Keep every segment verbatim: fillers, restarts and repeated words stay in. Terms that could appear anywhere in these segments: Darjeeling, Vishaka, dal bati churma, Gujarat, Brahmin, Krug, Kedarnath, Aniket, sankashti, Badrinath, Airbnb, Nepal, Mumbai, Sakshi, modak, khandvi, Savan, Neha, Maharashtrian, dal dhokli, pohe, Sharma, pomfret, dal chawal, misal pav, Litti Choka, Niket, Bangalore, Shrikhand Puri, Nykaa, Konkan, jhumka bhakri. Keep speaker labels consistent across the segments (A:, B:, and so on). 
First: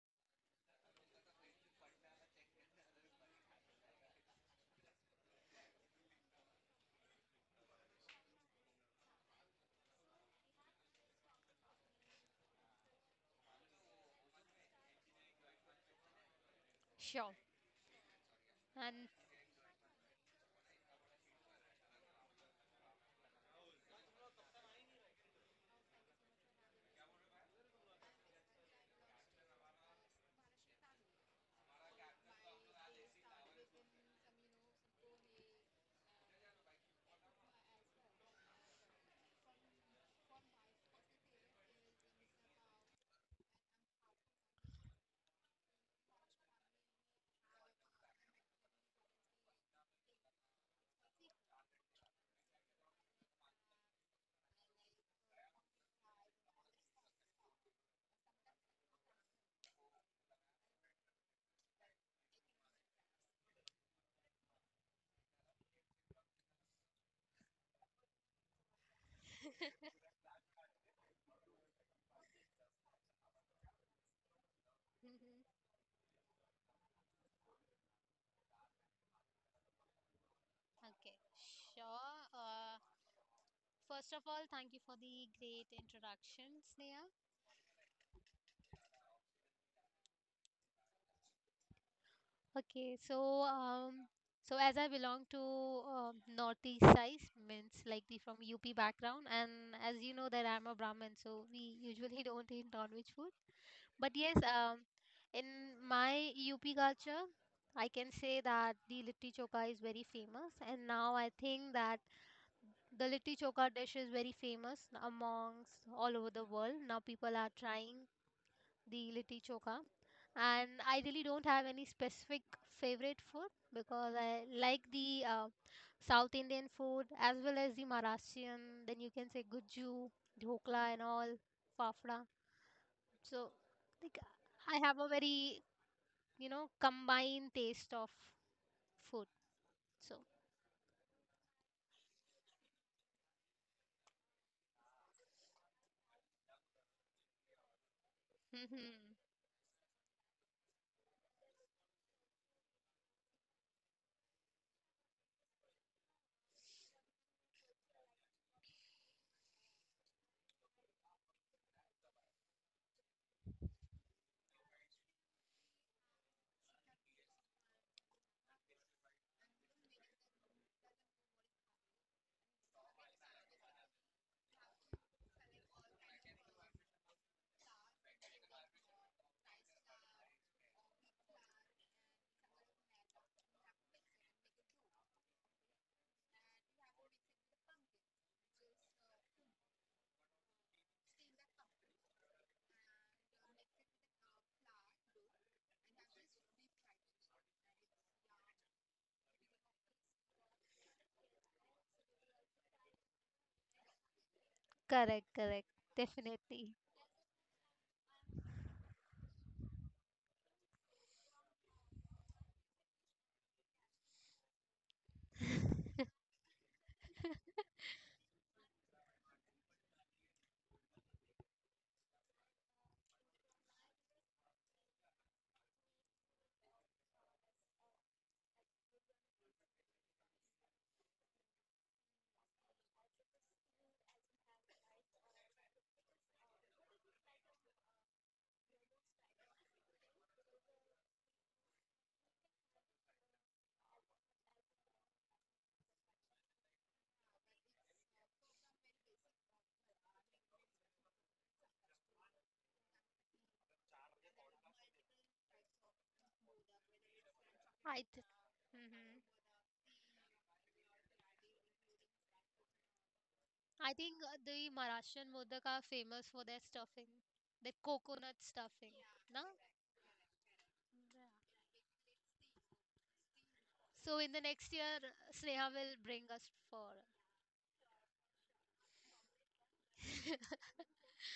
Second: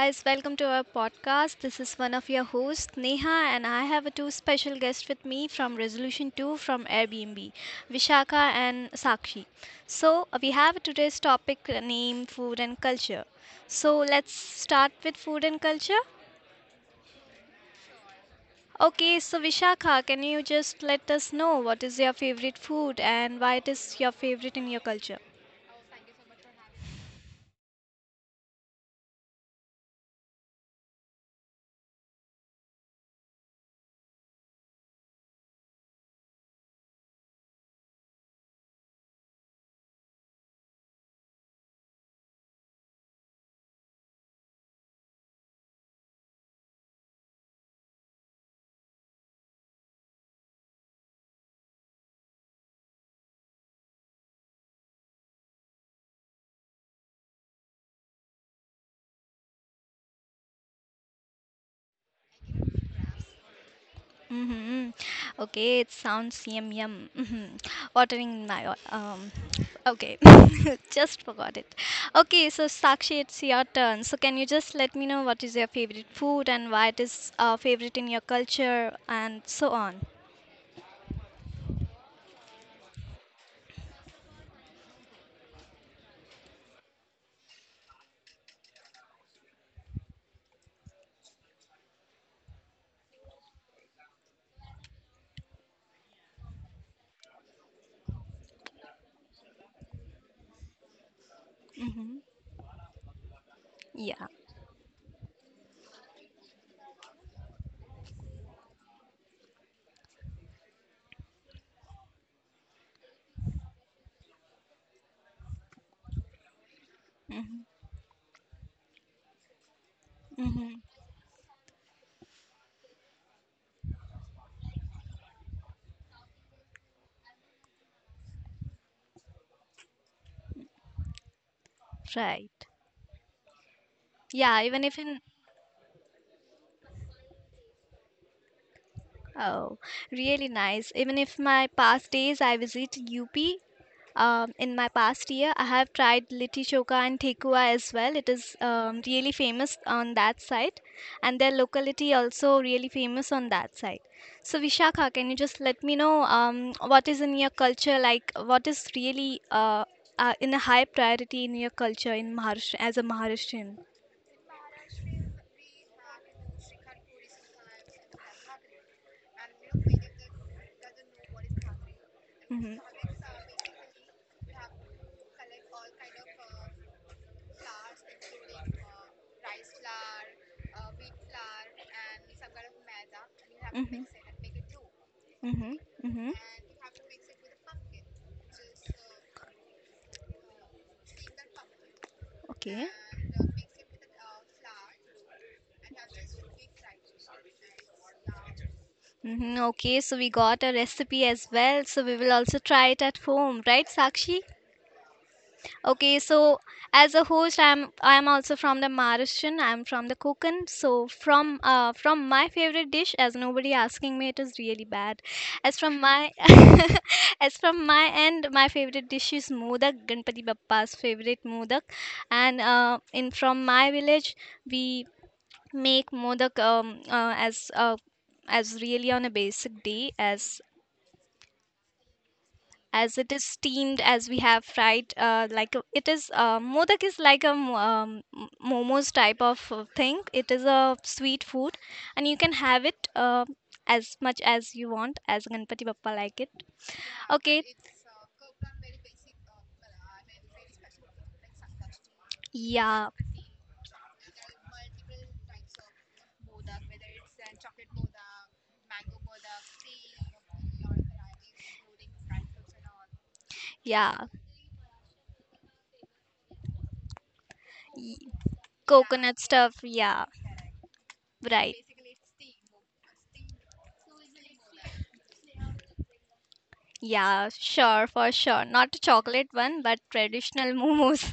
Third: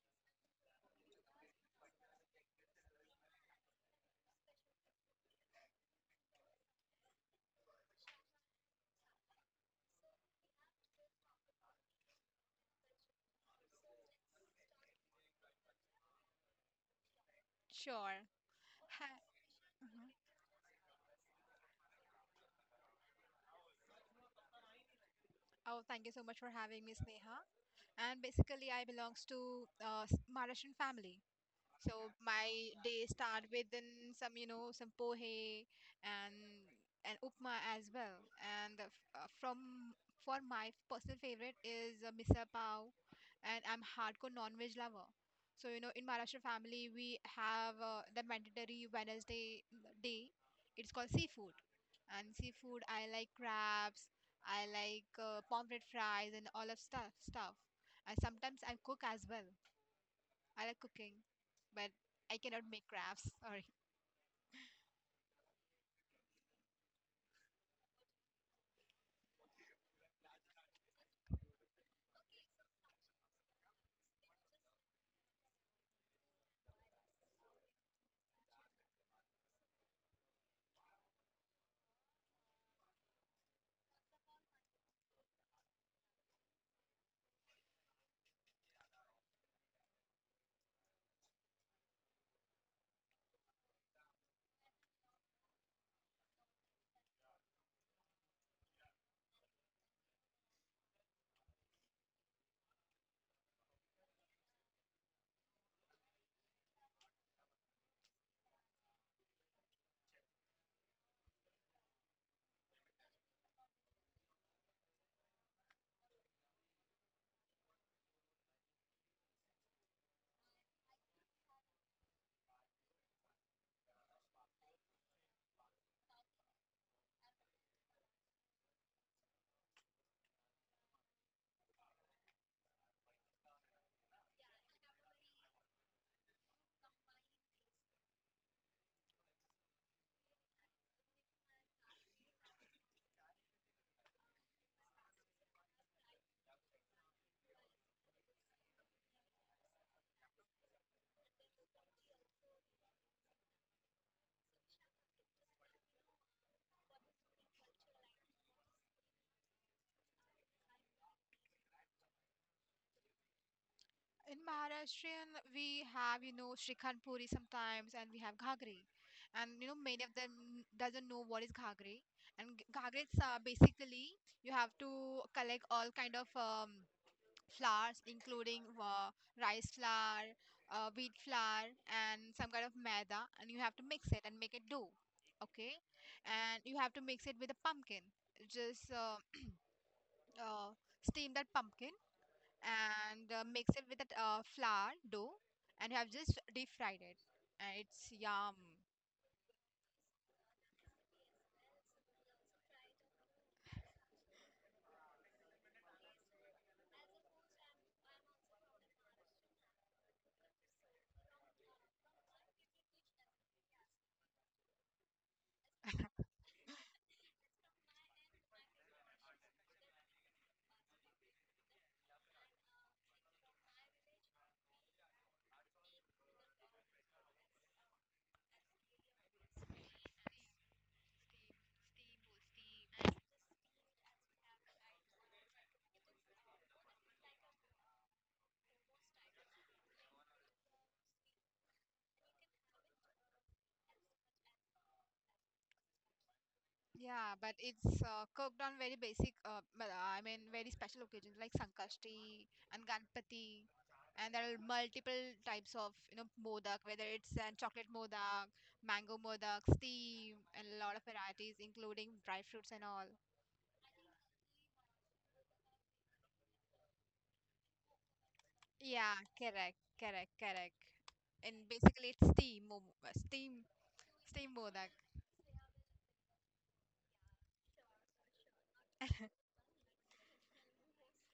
A: guys, welcome to our podcast. This is one of your hosts, Neha, and I have two special guests with me from Resolution two from Airbnb, Vishaka and Sakshi. So, we have today's topic named Food and Culture. So, let's start with Food and Culture.
B: Sure.
C: Sure.
B: And
A: Okay,
C: Ha-
A: so Vishaka, can you just let us know what is your favorite food and why it is your favorite in your culture?
C: oh, thank you so much for having me, Sneha. And basically, I belongs to uh, s- Maharashtrian family. So my day start within some, you know, some pohe and and upma as well. And uh, f- uh, from for my personal favorite is uh, misal pav, and I'm hardcore non-veg lover. So you know, in Maharashtra family, we have uh, the mandatory Wednesday mm, day. It's called seafood, and seafood I like crabs, I like uh, pomfret fries, and all of stuff stuff. And sometimes I cook as well. I like cooking, but I cannot make crafts. Sorry.
A: Mm-hmm. Okay, it sounds yum yum. Mm-hmm. Watering my um. Okay, just forgot it. Okay, so Sakshi, it's your turn. So can you just let me know what is
B: Mhm.
A: your favorite food and why it is uh, favorite in your culture and so on?
B: Okay, sure. Uh, first of all, thank you for the great introduction, Sneha. Okay, so um, so as I belong to um, northeast side, means like the from U P background, and as you know that I'm a Brahmin, so we
A: Mm-hmm.
B: usually don't eat non-veg food. But
A: Yeah.
B: yes, um, in my U P culture, I can say that the litti choka is very famous, and now I think that the litti chokha dish is very famous amongst all over the world. Now people are
A: Mm-hmm.
B: trying the litti chokha.
A: Mm-hmm.
B: And I really don't have any specific favorite food because I like the uh, South Indian food as well as the Maharashtrian. Then you can say gujju, dhokla, and all, fafda.
A: Right.
B: So like,
A: Yeah.
B: I
A: Even
B: have
A: if
B: a
A: in.
B: very, you know, combined taste of food.
A: Oh,
B: So,
A: really nice. Even if my past days I visit U P, um, in my past year, I have tried Litti Choka and Thekua as well. It is um,
B: hmm,
A: really famous on that side, and their locality also really famous on that side. So, Vishakha, can you just let me know um, what is in your culture like? What is really uh, uh, in a high priority in your culture in Maharashtra as a Maharashtrian?
C: In Maharashtrian, we have you know Shrikhand Puri sometimes, and we have Ghagri, and you know many of them doesn't know what is Ghagri, and g- Ghagri is uh, basically you have to collect all kind of um, flours, including uh, rice flour, uh, wheat flour, and some kind of maida, and you have to mix it and make it dough, okay,
A: Basically. Hmm
C: and you have to mix it with a pumpkin. Just uh, uh, steam that pumpkin
A: Okay.
C: and uh, mix it with a uh, flour dough, and you have just deep fried it, and it's yum.
A: hmm Okay, so we got a recipe as well, so we will also try it at home, right, Sakshi?
B: correct, correct,
A: Okay, so
B: definitely.
A: as a host, I'm I'm also from the Maharashtrian. I'm from the Konkan. So from uh from my favorite dish, as nobody asking me, it is really bad. As from my as from my end, my favorite dish is modak, Ganpati Bappa's favorite modak, and uh, in from my village we make modak um uh, as uh as really on a basic day as as it is steamed as we have fried uh, like a- it is uh, modak is like a mo- um, m- momos type of uh, thing. It is a sweet food and you can have it uh, as much as you want as Ganpati Bappa like it.
C: Yeah, but
A: Okay.
C: it's uh, cooked on very basic, uh, but, uh, I mean, very special occasions like sankashti and
A: Yeah.
C: ganpati, and there are multiple types of you know modak, whether it's uh, chocolate
B: I. Th-
C: modak,
B: hmm,
C: mango modak steam, and a lot of varieties including dry fruits and all.
B: I think
A: Yeah.
B: uh, the Maharashtrian Modak are famous for their stuffing, the
A: Y-
B: coconut stuffing.
C: Yeah,
B: No?
A: Coconut stuff,
C: correct,
A: yeah.
C: correct, correct. And
A: Right.
C: basically it's steam mom- uh, steam
B: So in the
C: steam
B: next
C: modak.
B: year, Sneha will bring us for
A: Yeah, sure, for sure. Not a chocolate one, but traditional momos.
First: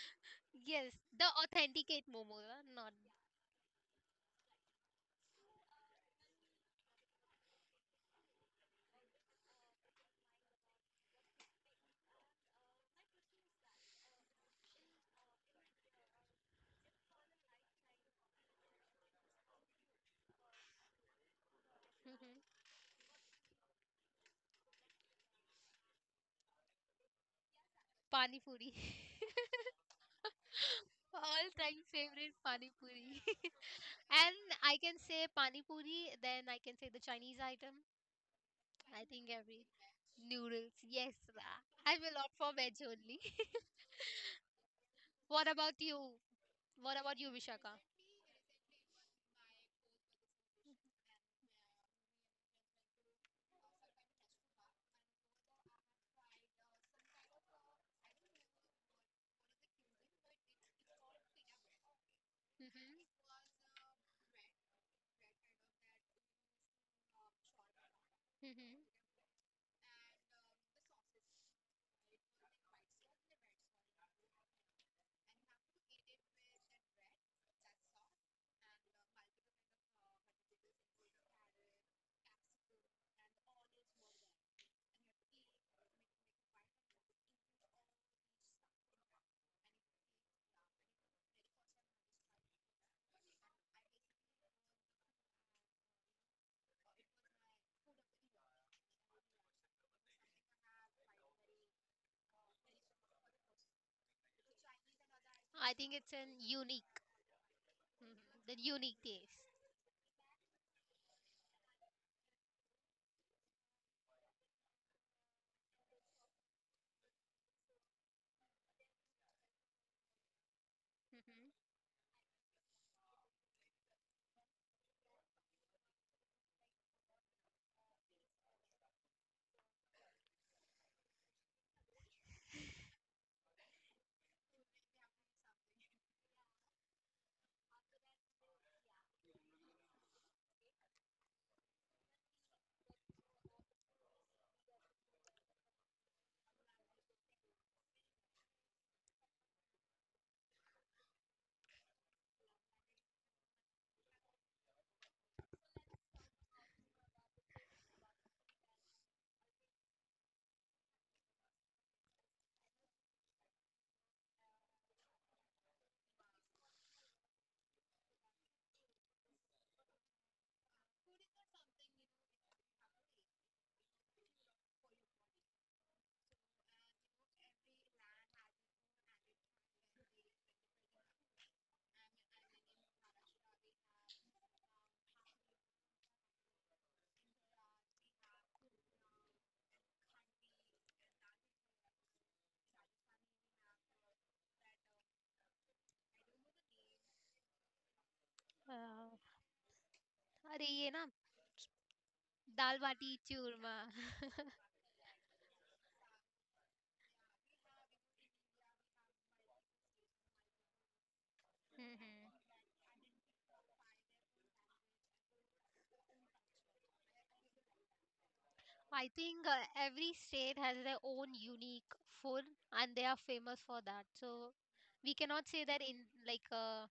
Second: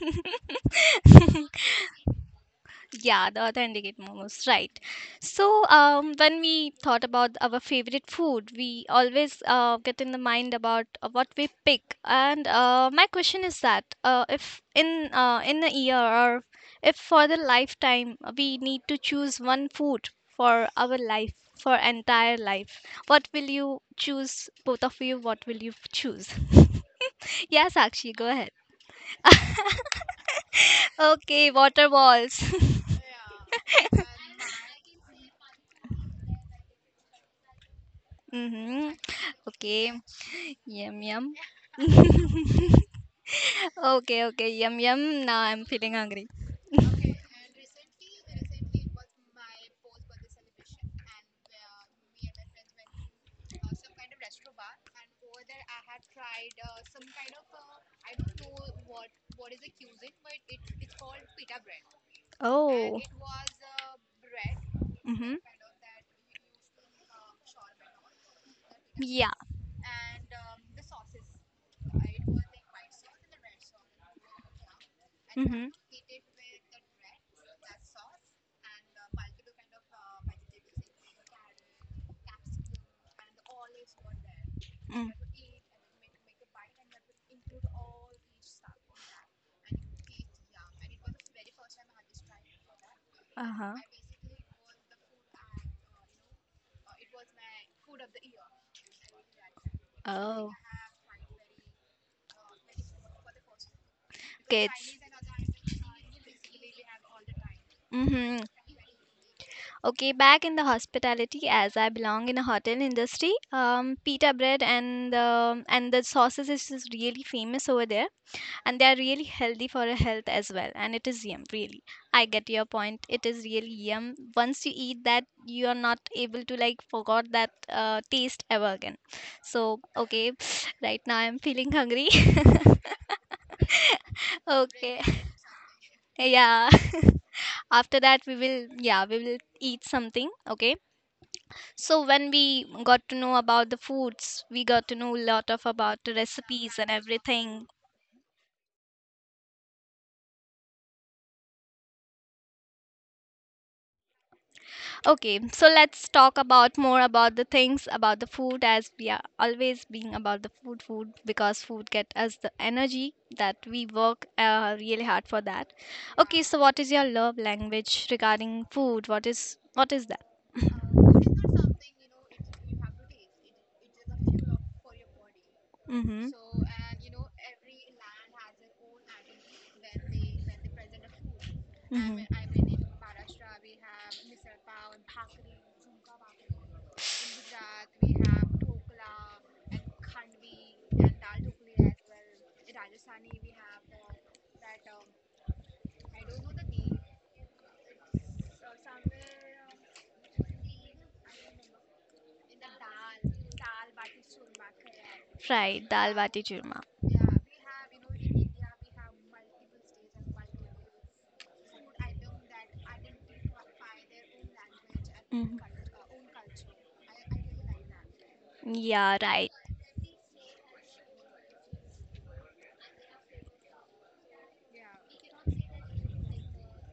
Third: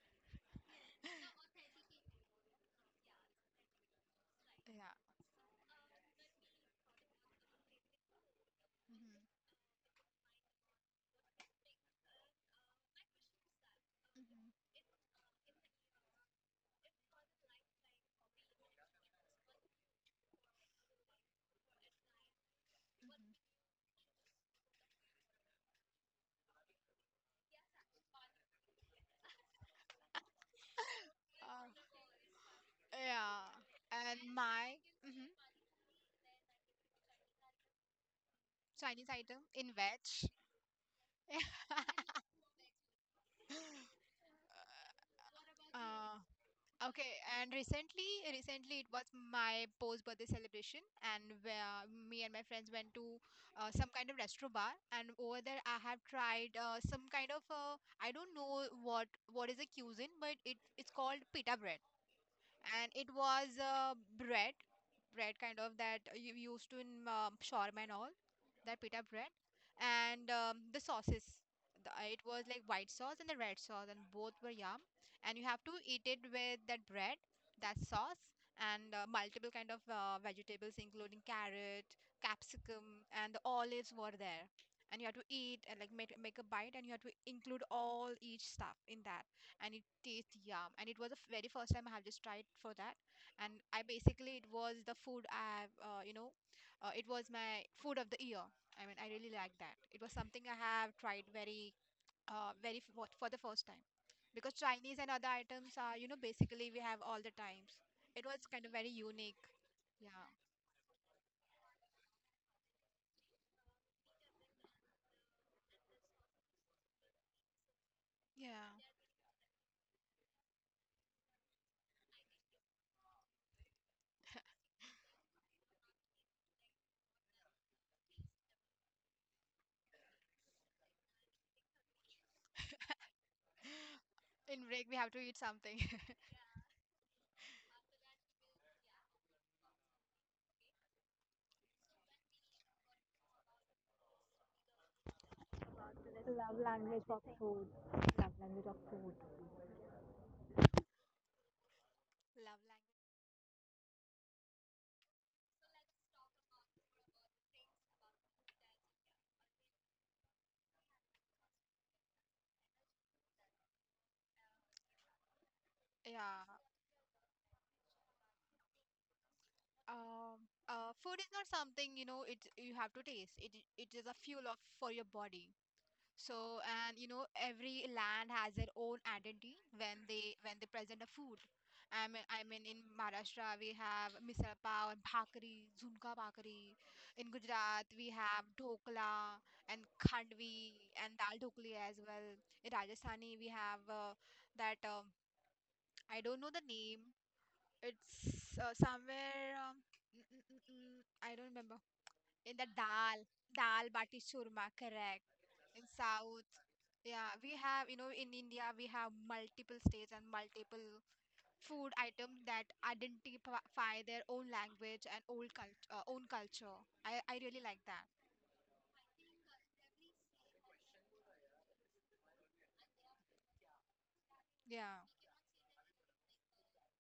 B: yes, the authenticate momo, uh, not
A: Yeah, the authenticate momos, right.
C: Yeah.
A: So, um, when we thought about our favorite food, we always
C: Mm-hmm.
A: uh, get in the mind about uh, what we pick. And uh, my question is that uh, if
C: Mm-hmm.
A: in uh, in a year, or if for the lifetime uh, we need to choose one food for our life, for
B: Mhm.
A: entire life, what will
C: Hmm.
A: you choose? Both of you, what will you choose? Yeah, Sakshi, go
B: Pani
A: ahead.
B: puri.
A: Okay,
B: All time
A: water
C: Uh,
B: favorite
A: balls.
B: pani puri.
C: yeah. And
B: And
C: my
B: I can say
C: hmm
B: pani puri, then I can say the Chinese item.
A: Mm-hmm.
B: I
C: Chinese
B: think
C: item
B: every
C: in
A: Okay,
C: veg.
B: Noodles.
A: yum
B: Yes,
A: yum.
B: uh,
C: Yeah.
B: I'm a lot for veg only.
A: Okay, okay, yum yum. Now
B: What
A: I'm
B: about
A: feeling
C: Uh,
B: you?
A: hungry.
B: What
C: okay.
B: about you,
C: And
B: Vishaka?
C: recently, recently it was my post birthday celebration, and where me and my friends went to uh, some kind of restaurant bar, and over there I have tried uh, some kind of, uh, I don't know what what is a cuisine, but it it's called pita bread. And
A: Oh.
C: it was uh, bread, bread
A: Mm-hmm.
C: kind of that you used to in um shawarma and all,
B: Hmm,
C: that
B: hmm,
C: pita bread,
A: Yeah.
C: and um, the sauces. The, uh, it was like white sauce and the red sauce, and both were yum. And you have
A: Mm-hmm.
C: to eat it with that bread, that sauce, and uh, multiple kind of uh, vegetables, including carrot, capsicum, and the olives were there. And you
A: Mm.
C: have to eat and, like, make, make a bite, and you have to include all each stuff in that, and it tastes yum. And it was the f- very first time I have just tried for that. And
A: Uh huh.
C: I basically, it was the food I have, uh, you know uh, it was my food of the year. I mean, I really like that. It was something
A: Oh.
C: I have tried very, uh, very f- for for the first time, because chinese and other items
B: I
C: are,
B: think
C: you
B: it's
C: know
B: an
C: basically we have
B: unique,
C: all the times.
B: mhm,
C: It
A: Mm-hmm.
C: was
B: the
C: kind of very
B: unique
C: unique.
B: taste.
A: Okay,
C: Yeah,
A: back in the hospitality, as I belong in a hotel industry, um, pita bread and the and the sauces is, is really famous over there.
C: yeah,
A: And they are really healthy for your health as well, and it is yum
B: Hmm.
A: really. I get your point, it is really yum. Once you eat that, you are not able to like forget that uh, taste ever again. So okay, right now I'm feeling hungry.
C: in break we
A: Okay.
C: have to eat something.
A: Yeah. After that we will, yeah, we will eat something. Okay. So when we got to know about the foods, we got to know a lot of about the
C: Love
A: recipes and
C: language of food.
A: everything.
C: Love language of food. Love language.
A: Okay, so let's talk about more about the things about the food, as we are always being about the food, food, because food get us the energy that we work uh, really hard for that.
C: Yeah.
A: Okay, so what is your love language regarding food? What is what is that?
C: Um, uh, food is not something, you know, it you have to taste. It i- it is a fuel of for your body.
A: Mm-hmm.
C: So, and you know, every land has their own identity when they when they present a food. I mean, I mean, in
A: Mm-hmm.
C: Maharashtra we have misal pav and bhakri, jhumka bhakri. In Gujarat we have dhokla and khandvi and dal dhokli as well. In Rajasthani we have, uh, that, um, I don't know the name, it's, uh,
B: Uh,
C: somewhere, um, mm, mm, mm,
B: अरे
C: mm,
B: ये ना
C: I don't remember. In the
B: dal
C: dal,
B: baati churma
C: dal bati churma, correct. In
A: Right, dal
C: South,
A: bati churma.
C: yeah, we have, you know, in India, we have multiple states and multiple food items
B: hmm
C: that identify their own language and old
A: Mhm.
C: cult uh, own culture. I, I
A: That.
C: really like that.
B: I
A: Yeah,
B: think
A: right.
B: uh, every state has their own unique food and they are famous for that. So
C: Yeah,
B: we cannot say that in like uh,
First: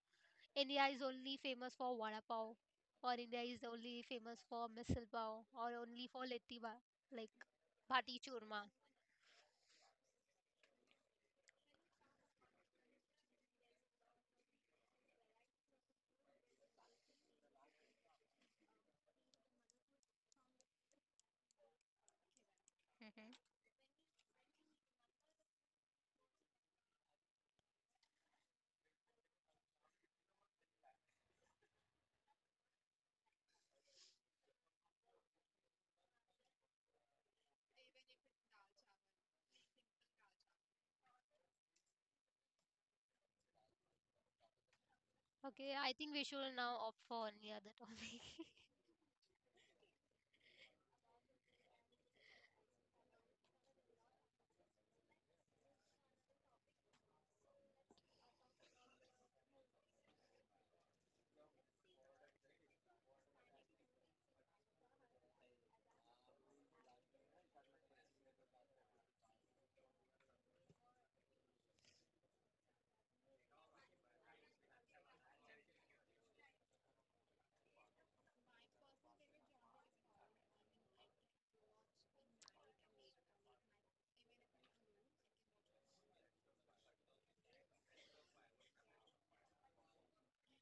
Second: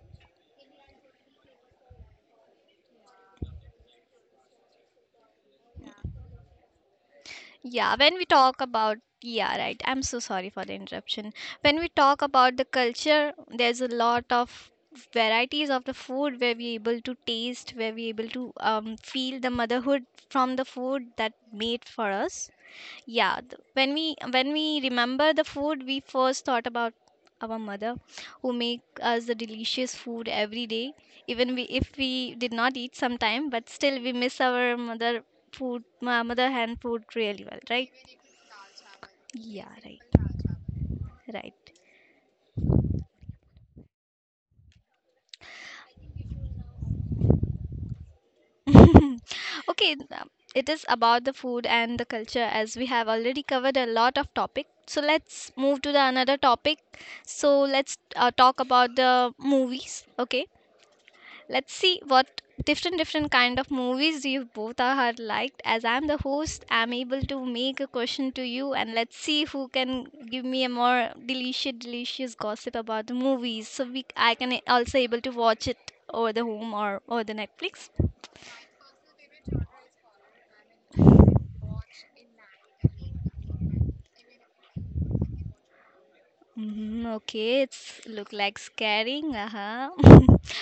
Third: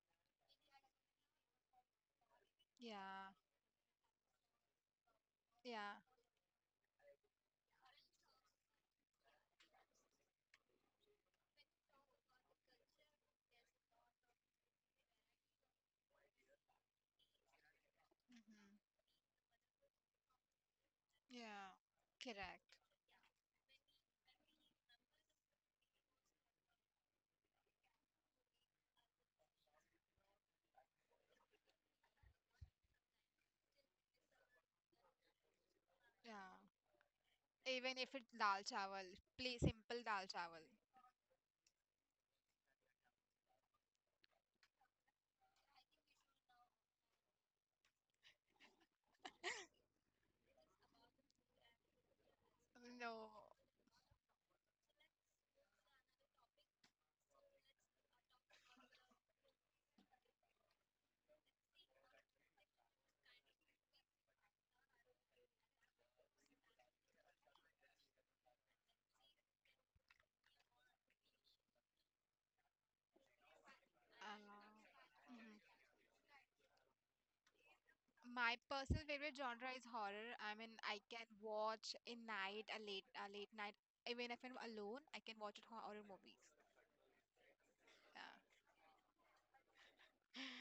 B: India is only famous for vada pav, or
C: yeah,
B: India is only famous for misal pav, or
C: yeah.
B: only for litti ba, like
A: Yeah, when
B: bhati
A: we talk
B: churma.
A: about, yeah, right. I'm so sorry for the interruption. When we talk about the culture, there's a lot of varieties of the food where we're able to taste, where we're able to
C: Hmm.
A: um, feel the motherhood from the food that
C: Yeah,
A: made for us.
C: correct.
A: Yeah,
B: Hmm.
A: th- when we when we remember the food, we first thought about our mother, who make us the delicious food every day. Even we, if we did not eat sometime, but still we miss our mother food, ma-
C: Yeah,
A: mother hand food really well,
C: even
A: right?
C: if it's dal chawal, play
A: Yeah, right,
C: simple dal chawal.
B: Okay, I think we should now opt for any other topic.
A: right. Okay, th- um, it is about the food and the culture, as we have
C: No.
A: already covered a lot of topic. So let's move to the another topic. So let's uh, talk about the movies. Okay, let's see what different different kind of movies you both are liked. As I'm the host, I'm able to make a question to you, and let's see who can give me a more delicious delicious gossip about the movies, so we I can also able to
C: Uh, mhm.
A: watch it over the home or over the Netflix.
C: My personal favorite genre is horror. I mean, I can watch in night, a late, a late, night, even if I'm alone, I can watch it horror movies.
A: Hmm okay, it's
C: Yeah.
A: look like scaring. Uh huh.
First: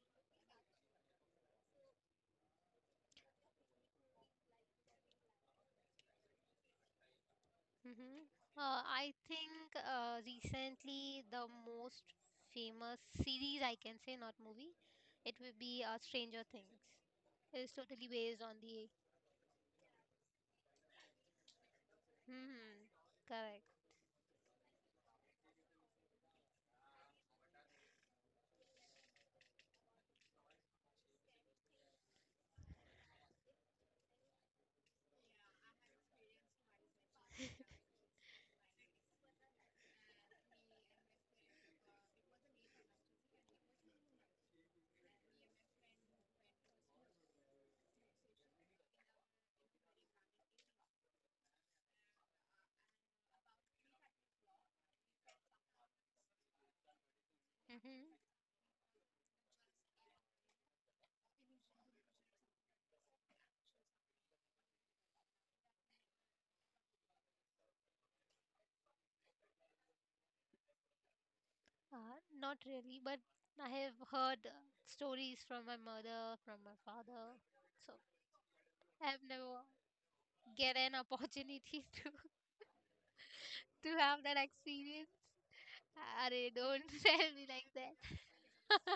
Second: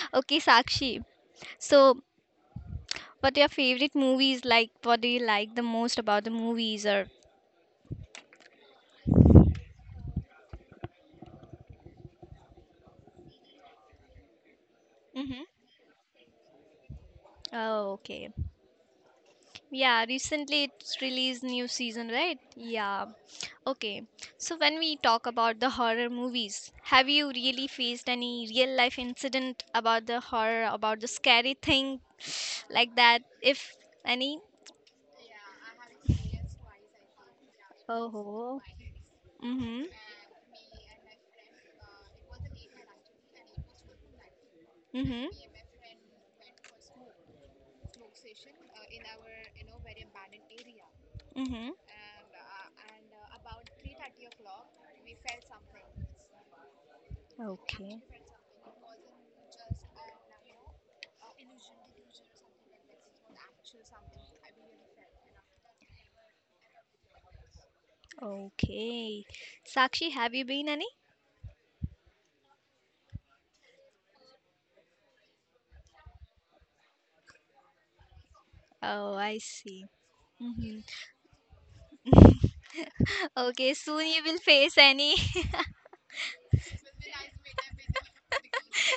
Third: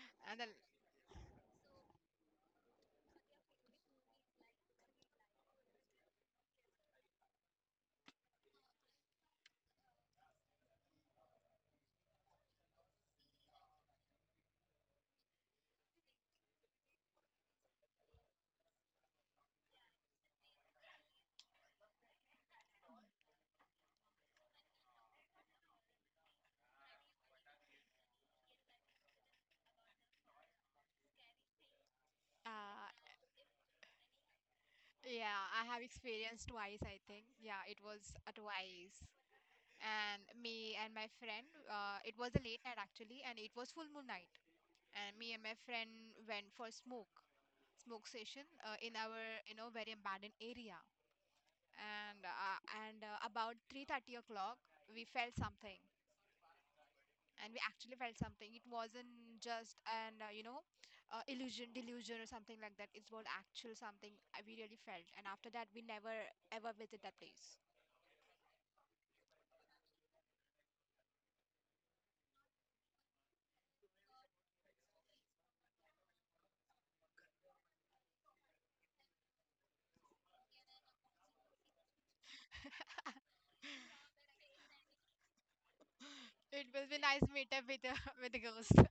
A: Okay,
C: And then,
A: Sakshi. So, what are your favorite movies like? What do you like the most about the movies? Or
B: Hmm. Uh, I think uh, recently the most famous series I can say, not movie, it
A: hmm
B: will be uh, Stranger Things. It is
A: oh,
B: totally
A: okay.
B: based on the.
A: Yeah, recently it's released new season, right?
B: Hmm.
A: Yeah.
B: Correct.
A: Okay. So when we talk about the horror movies, have you really faced any real life incident about the horror, about the scary thing like
C: uh,
A: that? If any?
C: yeah, I have experienced twice, I think. Yeah, it was a
A: Oh.
C: twice.
A: Mm-hmm.
C: And me and my friend, uh, it was a late night actually, and it was full moon night. And
A: Mm-hmm.
C: me and my friend went for smoke, smoke session, uh, in our, you know, very abandoned area.
A: Mm-hmm.
C: And uh, and uh, about three thirty o'clock we felt something. And we
A: Okay.
C: actually
B: Hmm.
C: felt something. It wasn't just an, uh, you know uh, illusion, delusion, or something like that. It was actual something. Uh, we really felt, and after that we never ever visit that place.
A: Okay. Sakshi, have you been any?
B: Uh, not really, but I have heard uh, stories from my mother, from my father. So
A: Oh,
B: I've
A: I
B: never
A: see.
B: get
A: Mm-hmm.
B: an opportunity to
A: Okay,
B: to
A: soon
B: have
A: you
B: that
A: will face
B: experience.
A: any.
B: Arey,
C: It
B: don't
C: will be
B: tell
C: nice
B: me
C: meet
B: like
C: up with, uh,
B: that.
C: with the girls.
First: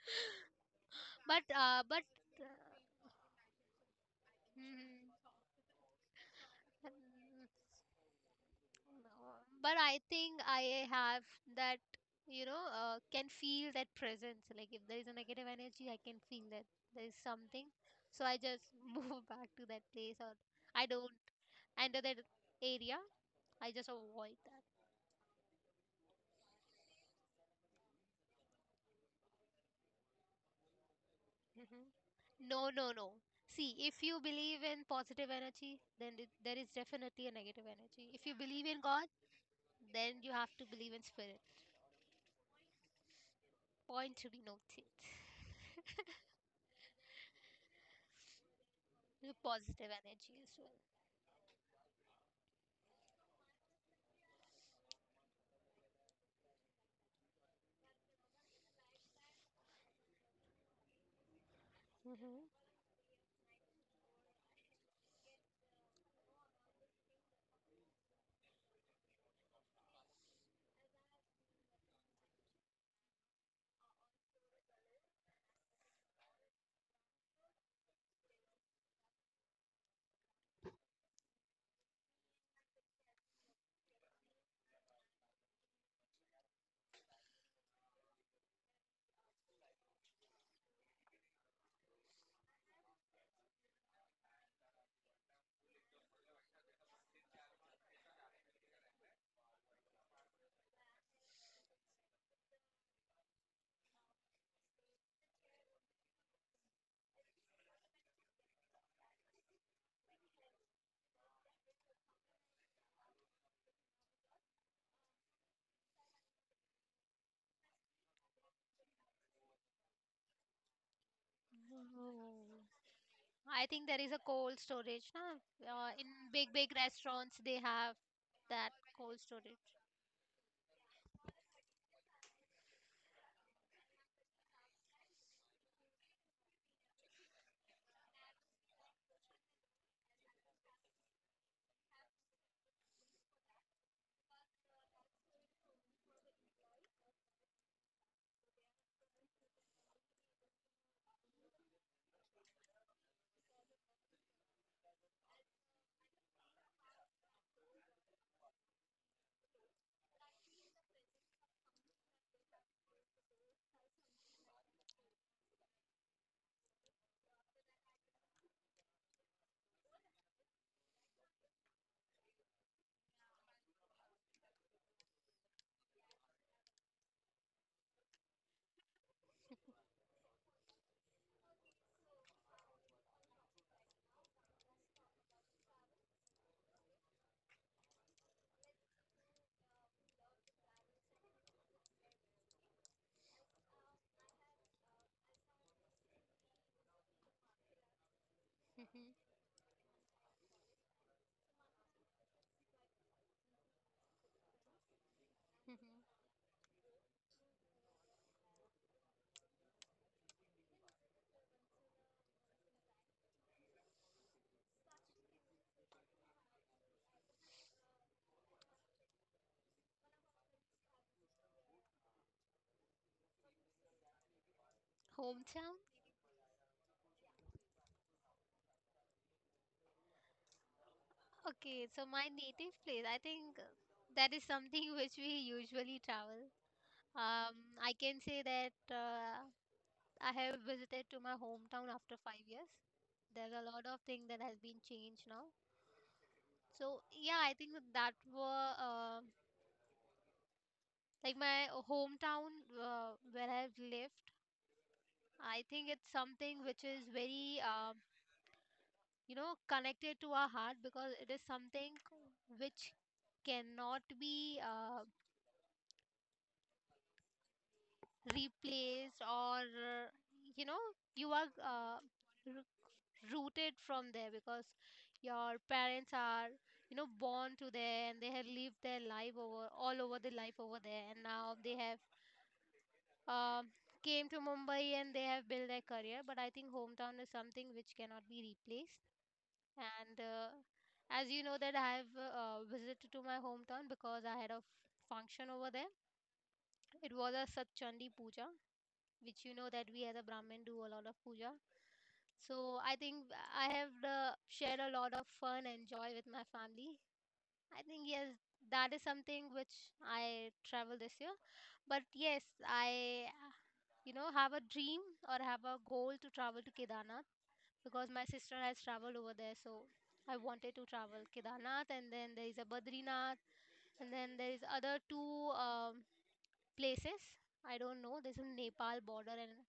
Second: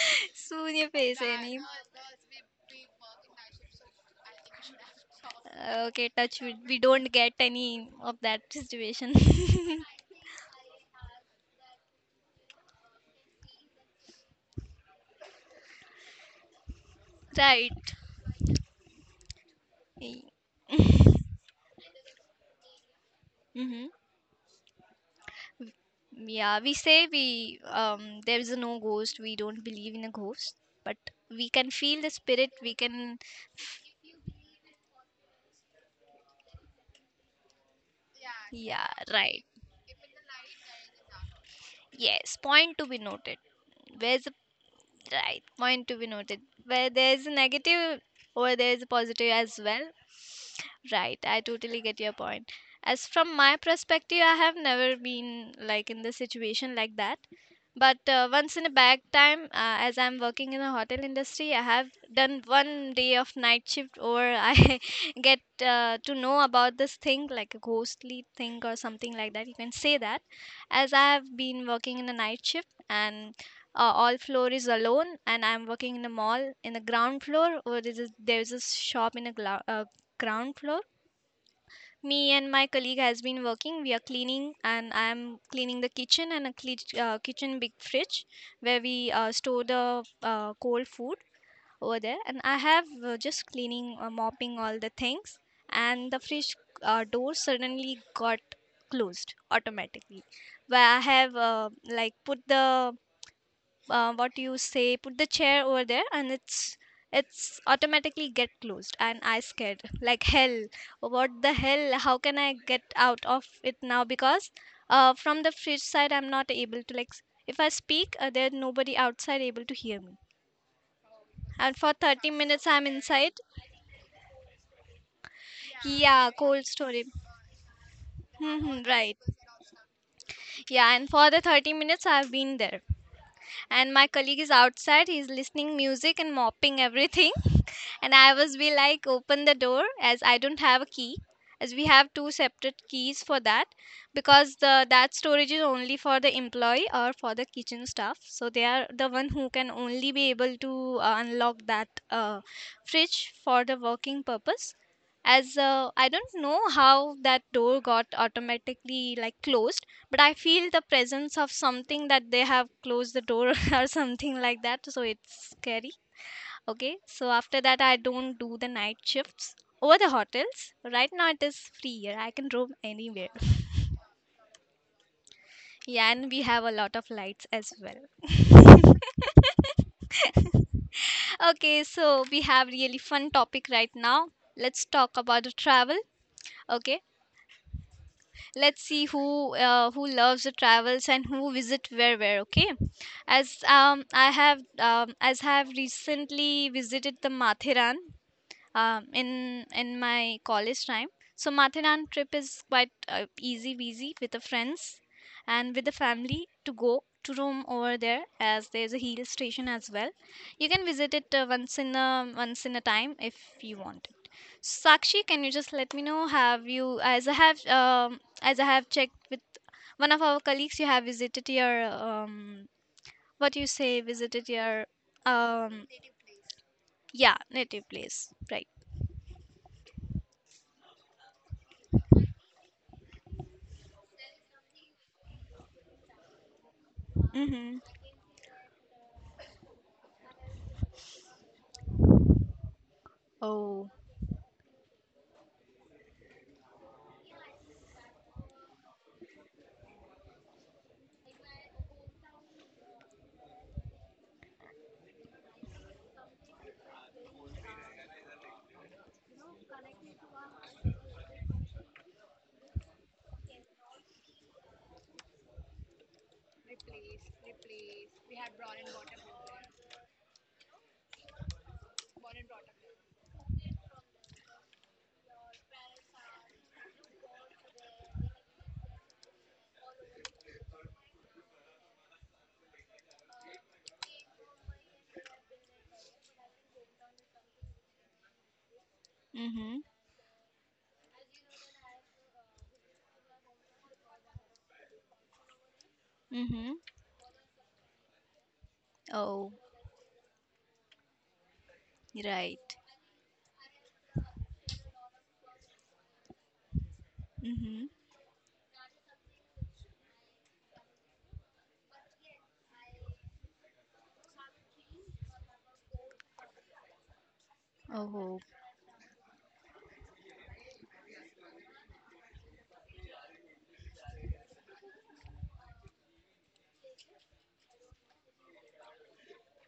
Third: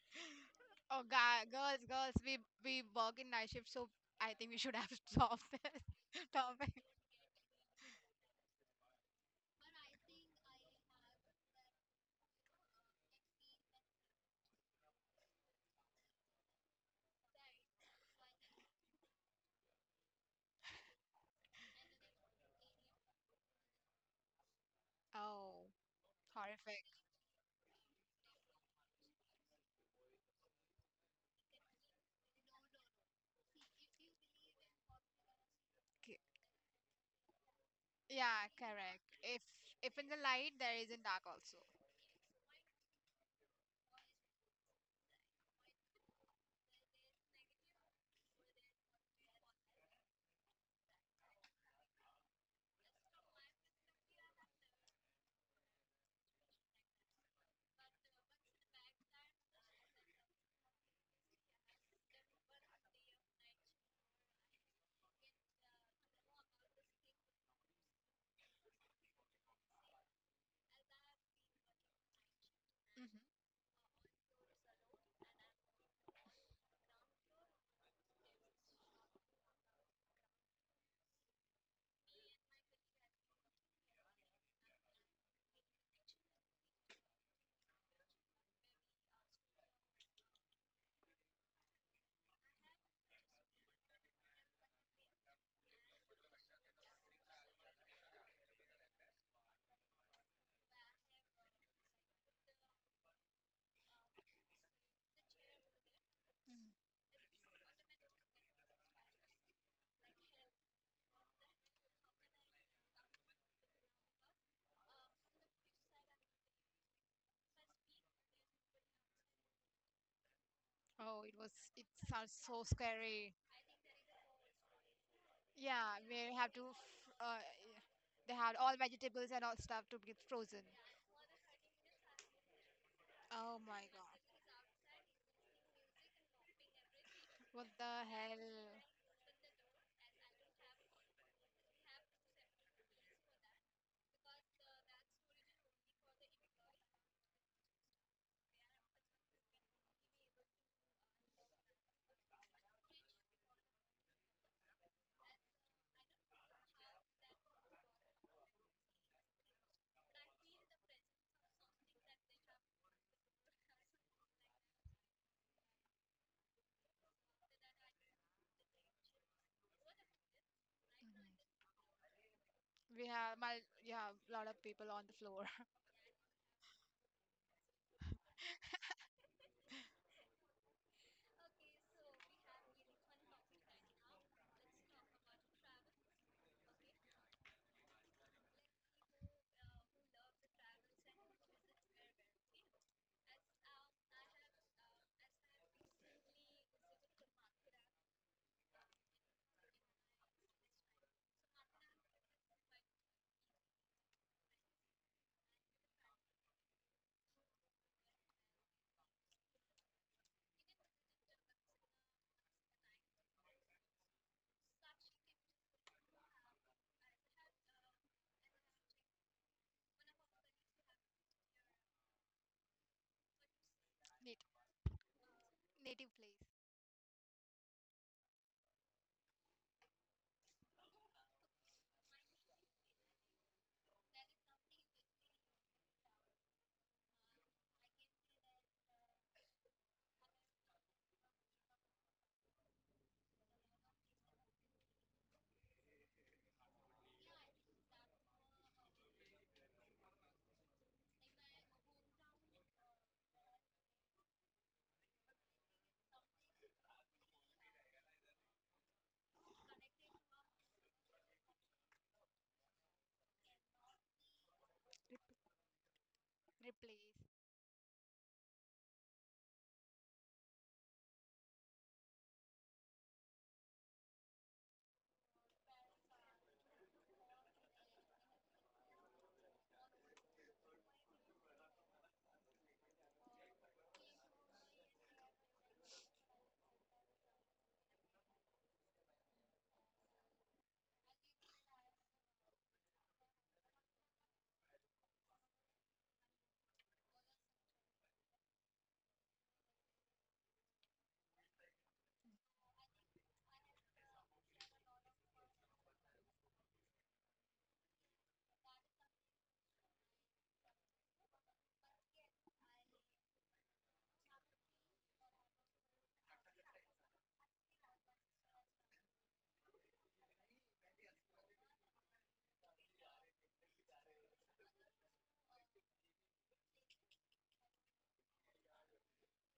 A: Soon you
C: Oh,
A: face
B: But
C: guy,
A: any.
B: uh,
C: girls,
B: but
C: girls, we
B: uh,
C: we work in night shift, so I think we should have
B: mm,
C: solved this
A: Okay, touch wood. We
C: topic.
A: don't get any of that situation.
B: no, but I think I have that, you know, uh, can feel that presence. Like if there is a negative energy, I can feel that there is something.
A: Right.
B: So I just move back to that place,
A: E.
B: or I don't enter that area. I
A: Mm-hmm.
B: just avoid that.
C: Oh,
A: Yeah, we
C: horrific.
A: say we um there is no ghost. We don't believe in a ghost, but we can
B: Hmm.
A: feel the spirit.
B: No,
A: We
B: no, no.
A: can.
B: See, if you believe in positive energy, then
C: K-
B: th- there is definitely a negative energy. If you
C: Yeah,
B: believe in
A: Yeah,
B: God,
C: correct.
A: right.
C: If if in the
B: then you have
C: light,
B: to
C: there
B: believe
C: is
B: in
C: in dark
B: spirit.
C: also.
A: Yes, point to be noted.
B: Point
A: Where's
B: to be noted.
A: right, point to be noted. Where there's a negative or there's a positive
B: The
A: as
B: positive
A: well.
B: energy as
A: Right, I totally get your point. As from my perspective, I have never been like in the situation like that. But uh, once in a back time, uh, as I'm working in the hotel industry, I have
B: well.
A: done one day of night shift, or I get uh, to know about this thing, like a ghostly thing or something like that. You can say that, as I have been working in a night shift, and uh, all floor is alone, and I'm working in a mall in the ground floor, or there's a, there's a shop in a gla- uh, ground floor. Me and my colleague has been working. We are cleaning, and I'm cleaning the kitchen and a cle- uh, kitchen big fridge where we uh, store the uh, cold food over there. And I have uh, just cleaning, uh, mopping all the things, and the fridge uh, door suddenly got closed automatically. Where I have uh, like put the uh, what you say put the chair over there, and it's it's automatically get closed, and I scared like hell. What the hell, how can I get out of it now? Because uh, from the fridge side, I'm not able to like if I speak, uh, there's nobody outside able to hear me.
C: Oh, it was.
A: And
C: It
A: for thirty
C: sounds
B: Oh.
C: so
A: minutes I'm inside.
C: scary.
B: I think there is a cold storage, na? Uh,
C: Yeah,
B: in
C: we
A: Yeah,
B: big,
C: have
A: cold
C: to.
B: big
C: F-
A: story.
B: restaurants,
C: Uh,
B: they
C: yeah,
B: have
C: they
A: Hmm
C: had
B: that
C: all
A: hmm,
B: cold
A: right.
C: vegetables and all
B: storage.
C: stuff to be frozen.
A: Yeah, and for the thirty minutes I've been there,
C: Oh my
A: and my colleague
C: God.
A: is outside, he's listening music and mopping everything.
C: What the
A: And I
C: hell?
A: was be like, open the door, as I don't have a key, as we have two separate keys for that. Because the that storage is only for the employee or for the kitchen staff, so they are the one who can only be able to uh, unlock that uh, fridge for the working purpose. As uh, I don't know how that door got automatically like closed. But I feel the presence of something, that they have closed the door, or something like that, so it's scary. Okay, so after that, I don't do the night shifts over the hotels. Right now, it
C: Mhm.
A: is free here. I can roam
C: We
A: anywhere.
C: have my yeah, a lot of people on the floor.
A: Yeah, and we have a lot of lights as well. Okay, so we have really fun topic right now. Let's talk about the travel. Okay, let's see who uh, who loves the travels and who visit where where. Okay, as um I have um, as I have recently visited the Mathiran, um,
B: Mhm,
A: in in my college time. So Mathiran trip is quite uh, easy, easy with the friends and with the
B: mhm.
A: family to go to Rome over there, as there's a hill station as well. You can visit it uh, once in a once in a time if you want it. Sakshi, can you just let me know? Have you as I have um, as I have checked with one of our colleagues, you have visited your um, what do you say? Visited
C: Nat-
A: your
B: Hometown?
A: um,
C: Native place.
A: yeah, native place, right?
B: Okay, so my native place, I think uh, that is something which we usually travel. Um,
A: Mm-hmm.
B: I can say that uh, I have visited to my hometown after five years. There's a lot
A: Oh.
B: of things that has been changed now. So yeah, I think that, that were uh, like my hometown uh, where I've lived. I think it's something which is very, um, you know, connected to our heart because it is something which cannot be uh,
C: Replace.
B: replaced or, uh, you know, you are uh, r- rooted from there because your parents are, you know, born to there and they have lived their life over all over the life over there and now they have um, came to Mumbai and they have built their career. But I think hometown is something which cannot be replaced
A: Mm-hmm.
B: and uh, as you know that I have uh, visited to my hometown because I had a f- function over there.
A: Mm-hmm.
B: It was a satchandi puja which you
A: Oh,
B: know that we as a brahmin do a lot of puja. So
A: right.
B: I think I have uh, shared a lot of fun and joy with my family. I
A: Mm-hmm.
B: think yes, that is something which I travel this year, but yes, I, you know, have a dream or have a goal to travel to kedarnath because my
A: Oh.
B: sister has traveled over there. So I wanted to travel Kedarnath, and then there is a Badrinath, and then there is other two um, places. I don't know. There's a Nepal border and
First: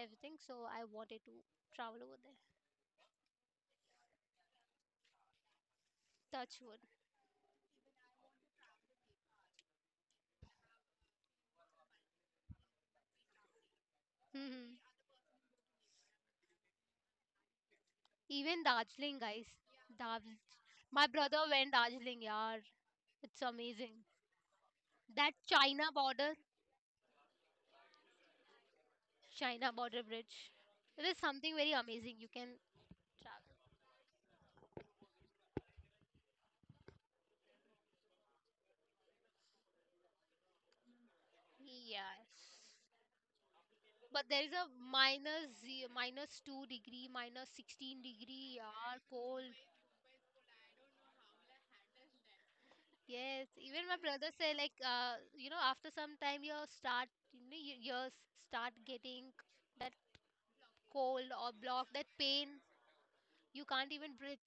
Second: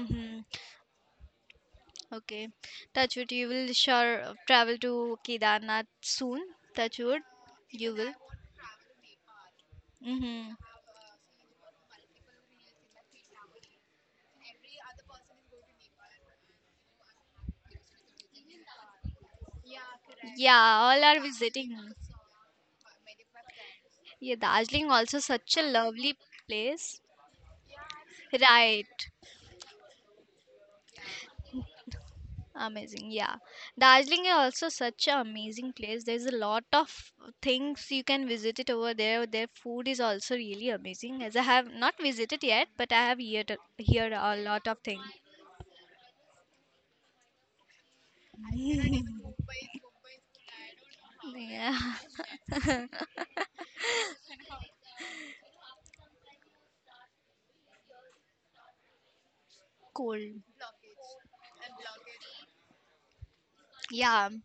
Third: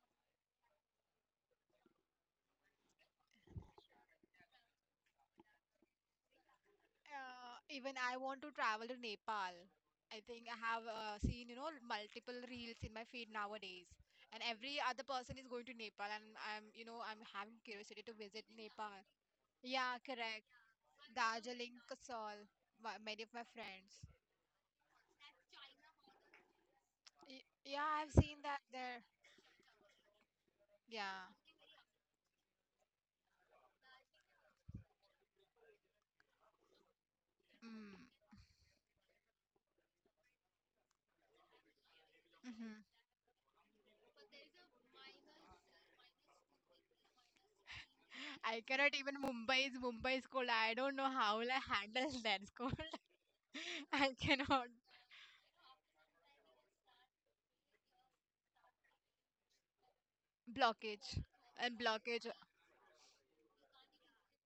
B: everything. So I wanted to travel over there.
A: Okay. Touchwood, you will sure uh, travel to Kedarnath soon.
B: Touch wood.
A: Touchwood,
C: Uh, even
A: you will.
C: I want to travel to Nepal. I think
A: Mm-hmm.
C: I have uh, seen, you know multiple reels in my feed nowadays, and
B: Mhm.
C: every other person is going to Nepal, and I'm you know I'm having curiosity to visit
B: Even
C: Nepal.
B: Darjeeling, guys.
C: Yeah,
B: Darjeeling.
C: correct.
A: Yeah, all
B: My
A: are
B: brother went
A: visiting.
C: Darjeeling
B: Darjeeling,
C: Kasol.
B: yeah.
C: wha- Many of
B: It's
C: my friends.
B: amazing.
A: Yeah, Darjeeling also
B: That
A: such a
B: China
A: lovely
B: border,
A: place.
C: Y- yeah, I've seen that there.
A: Right.
B: China border bridge. It is
C: Yeah.
B: something very amazing. You can
A: Amazing, yeah.
B: travel.
A: Darjeeling is also such an amazing place. There's a lot of things
C: Mm.
A: you can visit it over there. Their food is also really amazing. As I have not visited
B: Yes.
A: yet,
C: Hmm.
A: but I have heard heard
B: But
A: a
B: there is
A: lot
B: a
A: of things.
B: minus ze- minus two degree, minus sixteen degree,
C: I
B: yeah,
C: cannot even
B: cold.
C: Mumbai is Mumbai is cold. I don't know how will I
A: Yeah,
C: handle that cold.
B: Yes, even my
C: I
B: brother say
C: cannot
B: like, uh, you know, after some time you start, you know, your ears start getting that
A: cold.
C: blockage
B: cold or
C: and
B: block, that
C: blockage.
B: pain. You can't even
A: Yeah,
B: breathe.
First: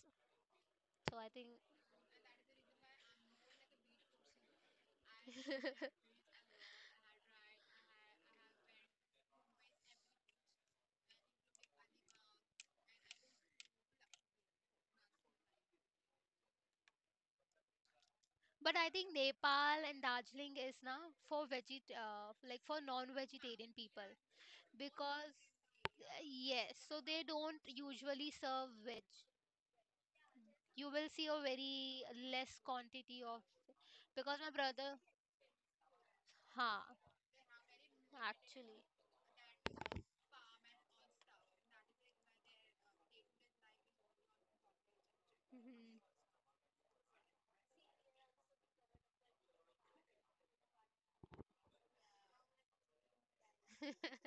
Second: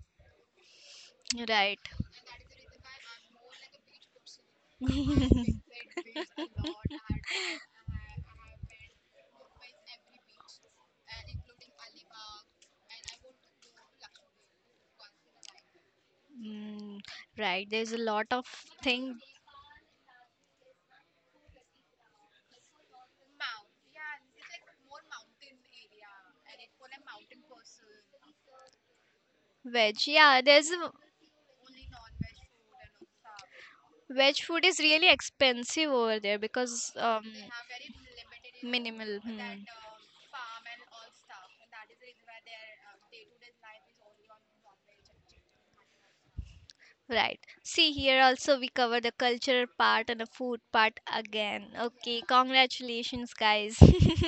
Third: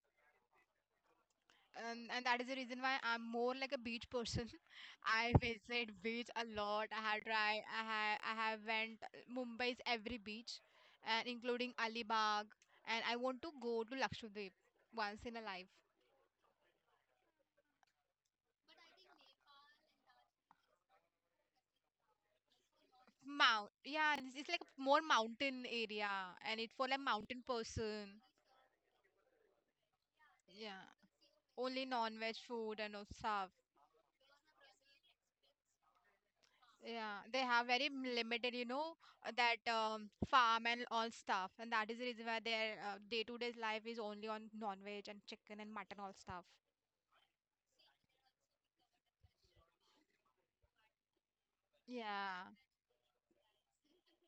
B: So I think,
A: right.
C: And, and that is the reason why I'm more like a beach person. I visit beach a lot. I have tried. I have I have went Mumbai's every beach, and including Alibag. And I want to go to Lakshadweep once in a life.
A: Mm, right. There's a lot of
B: but I think
A: thing.
B: Nepal and Darjeeling is now for veget, uh, like for non-vegetarian
C: Mount,
B: people
C: yeah, and it's like a more
B: because
C: mountain area,
B: uh,
C: and it's
B: yes,
C: for like
B: so they
C: mountain
B: don't
C: person.
B: usually serve veg.
A: Veg, yeah, there's
C: Yeah,
B: You
A: a,
B: will see a
C: only
B: very
C: non-veg
B: less
C: food and all
B: quantity of
C: stuff.
A: veg
B: because my
A: food is
B: brother,
A: really expensive over there
B: ha,
A: because
C: Yeah,
A: um
C: they have very m- limited, you
B: actually,
C: know,
A: minimal.
C: uh, that
A: Hmm.
C: um, farm and all stuff. And that is the reason why their uh, day-to-day life is only on non-veg and chicken and mutton
B: mhm.
C: all stuff.
A: Right. See, here also we cover the cultural part and the food part again. Okay,
C: Yeah.
A: congratulations guys.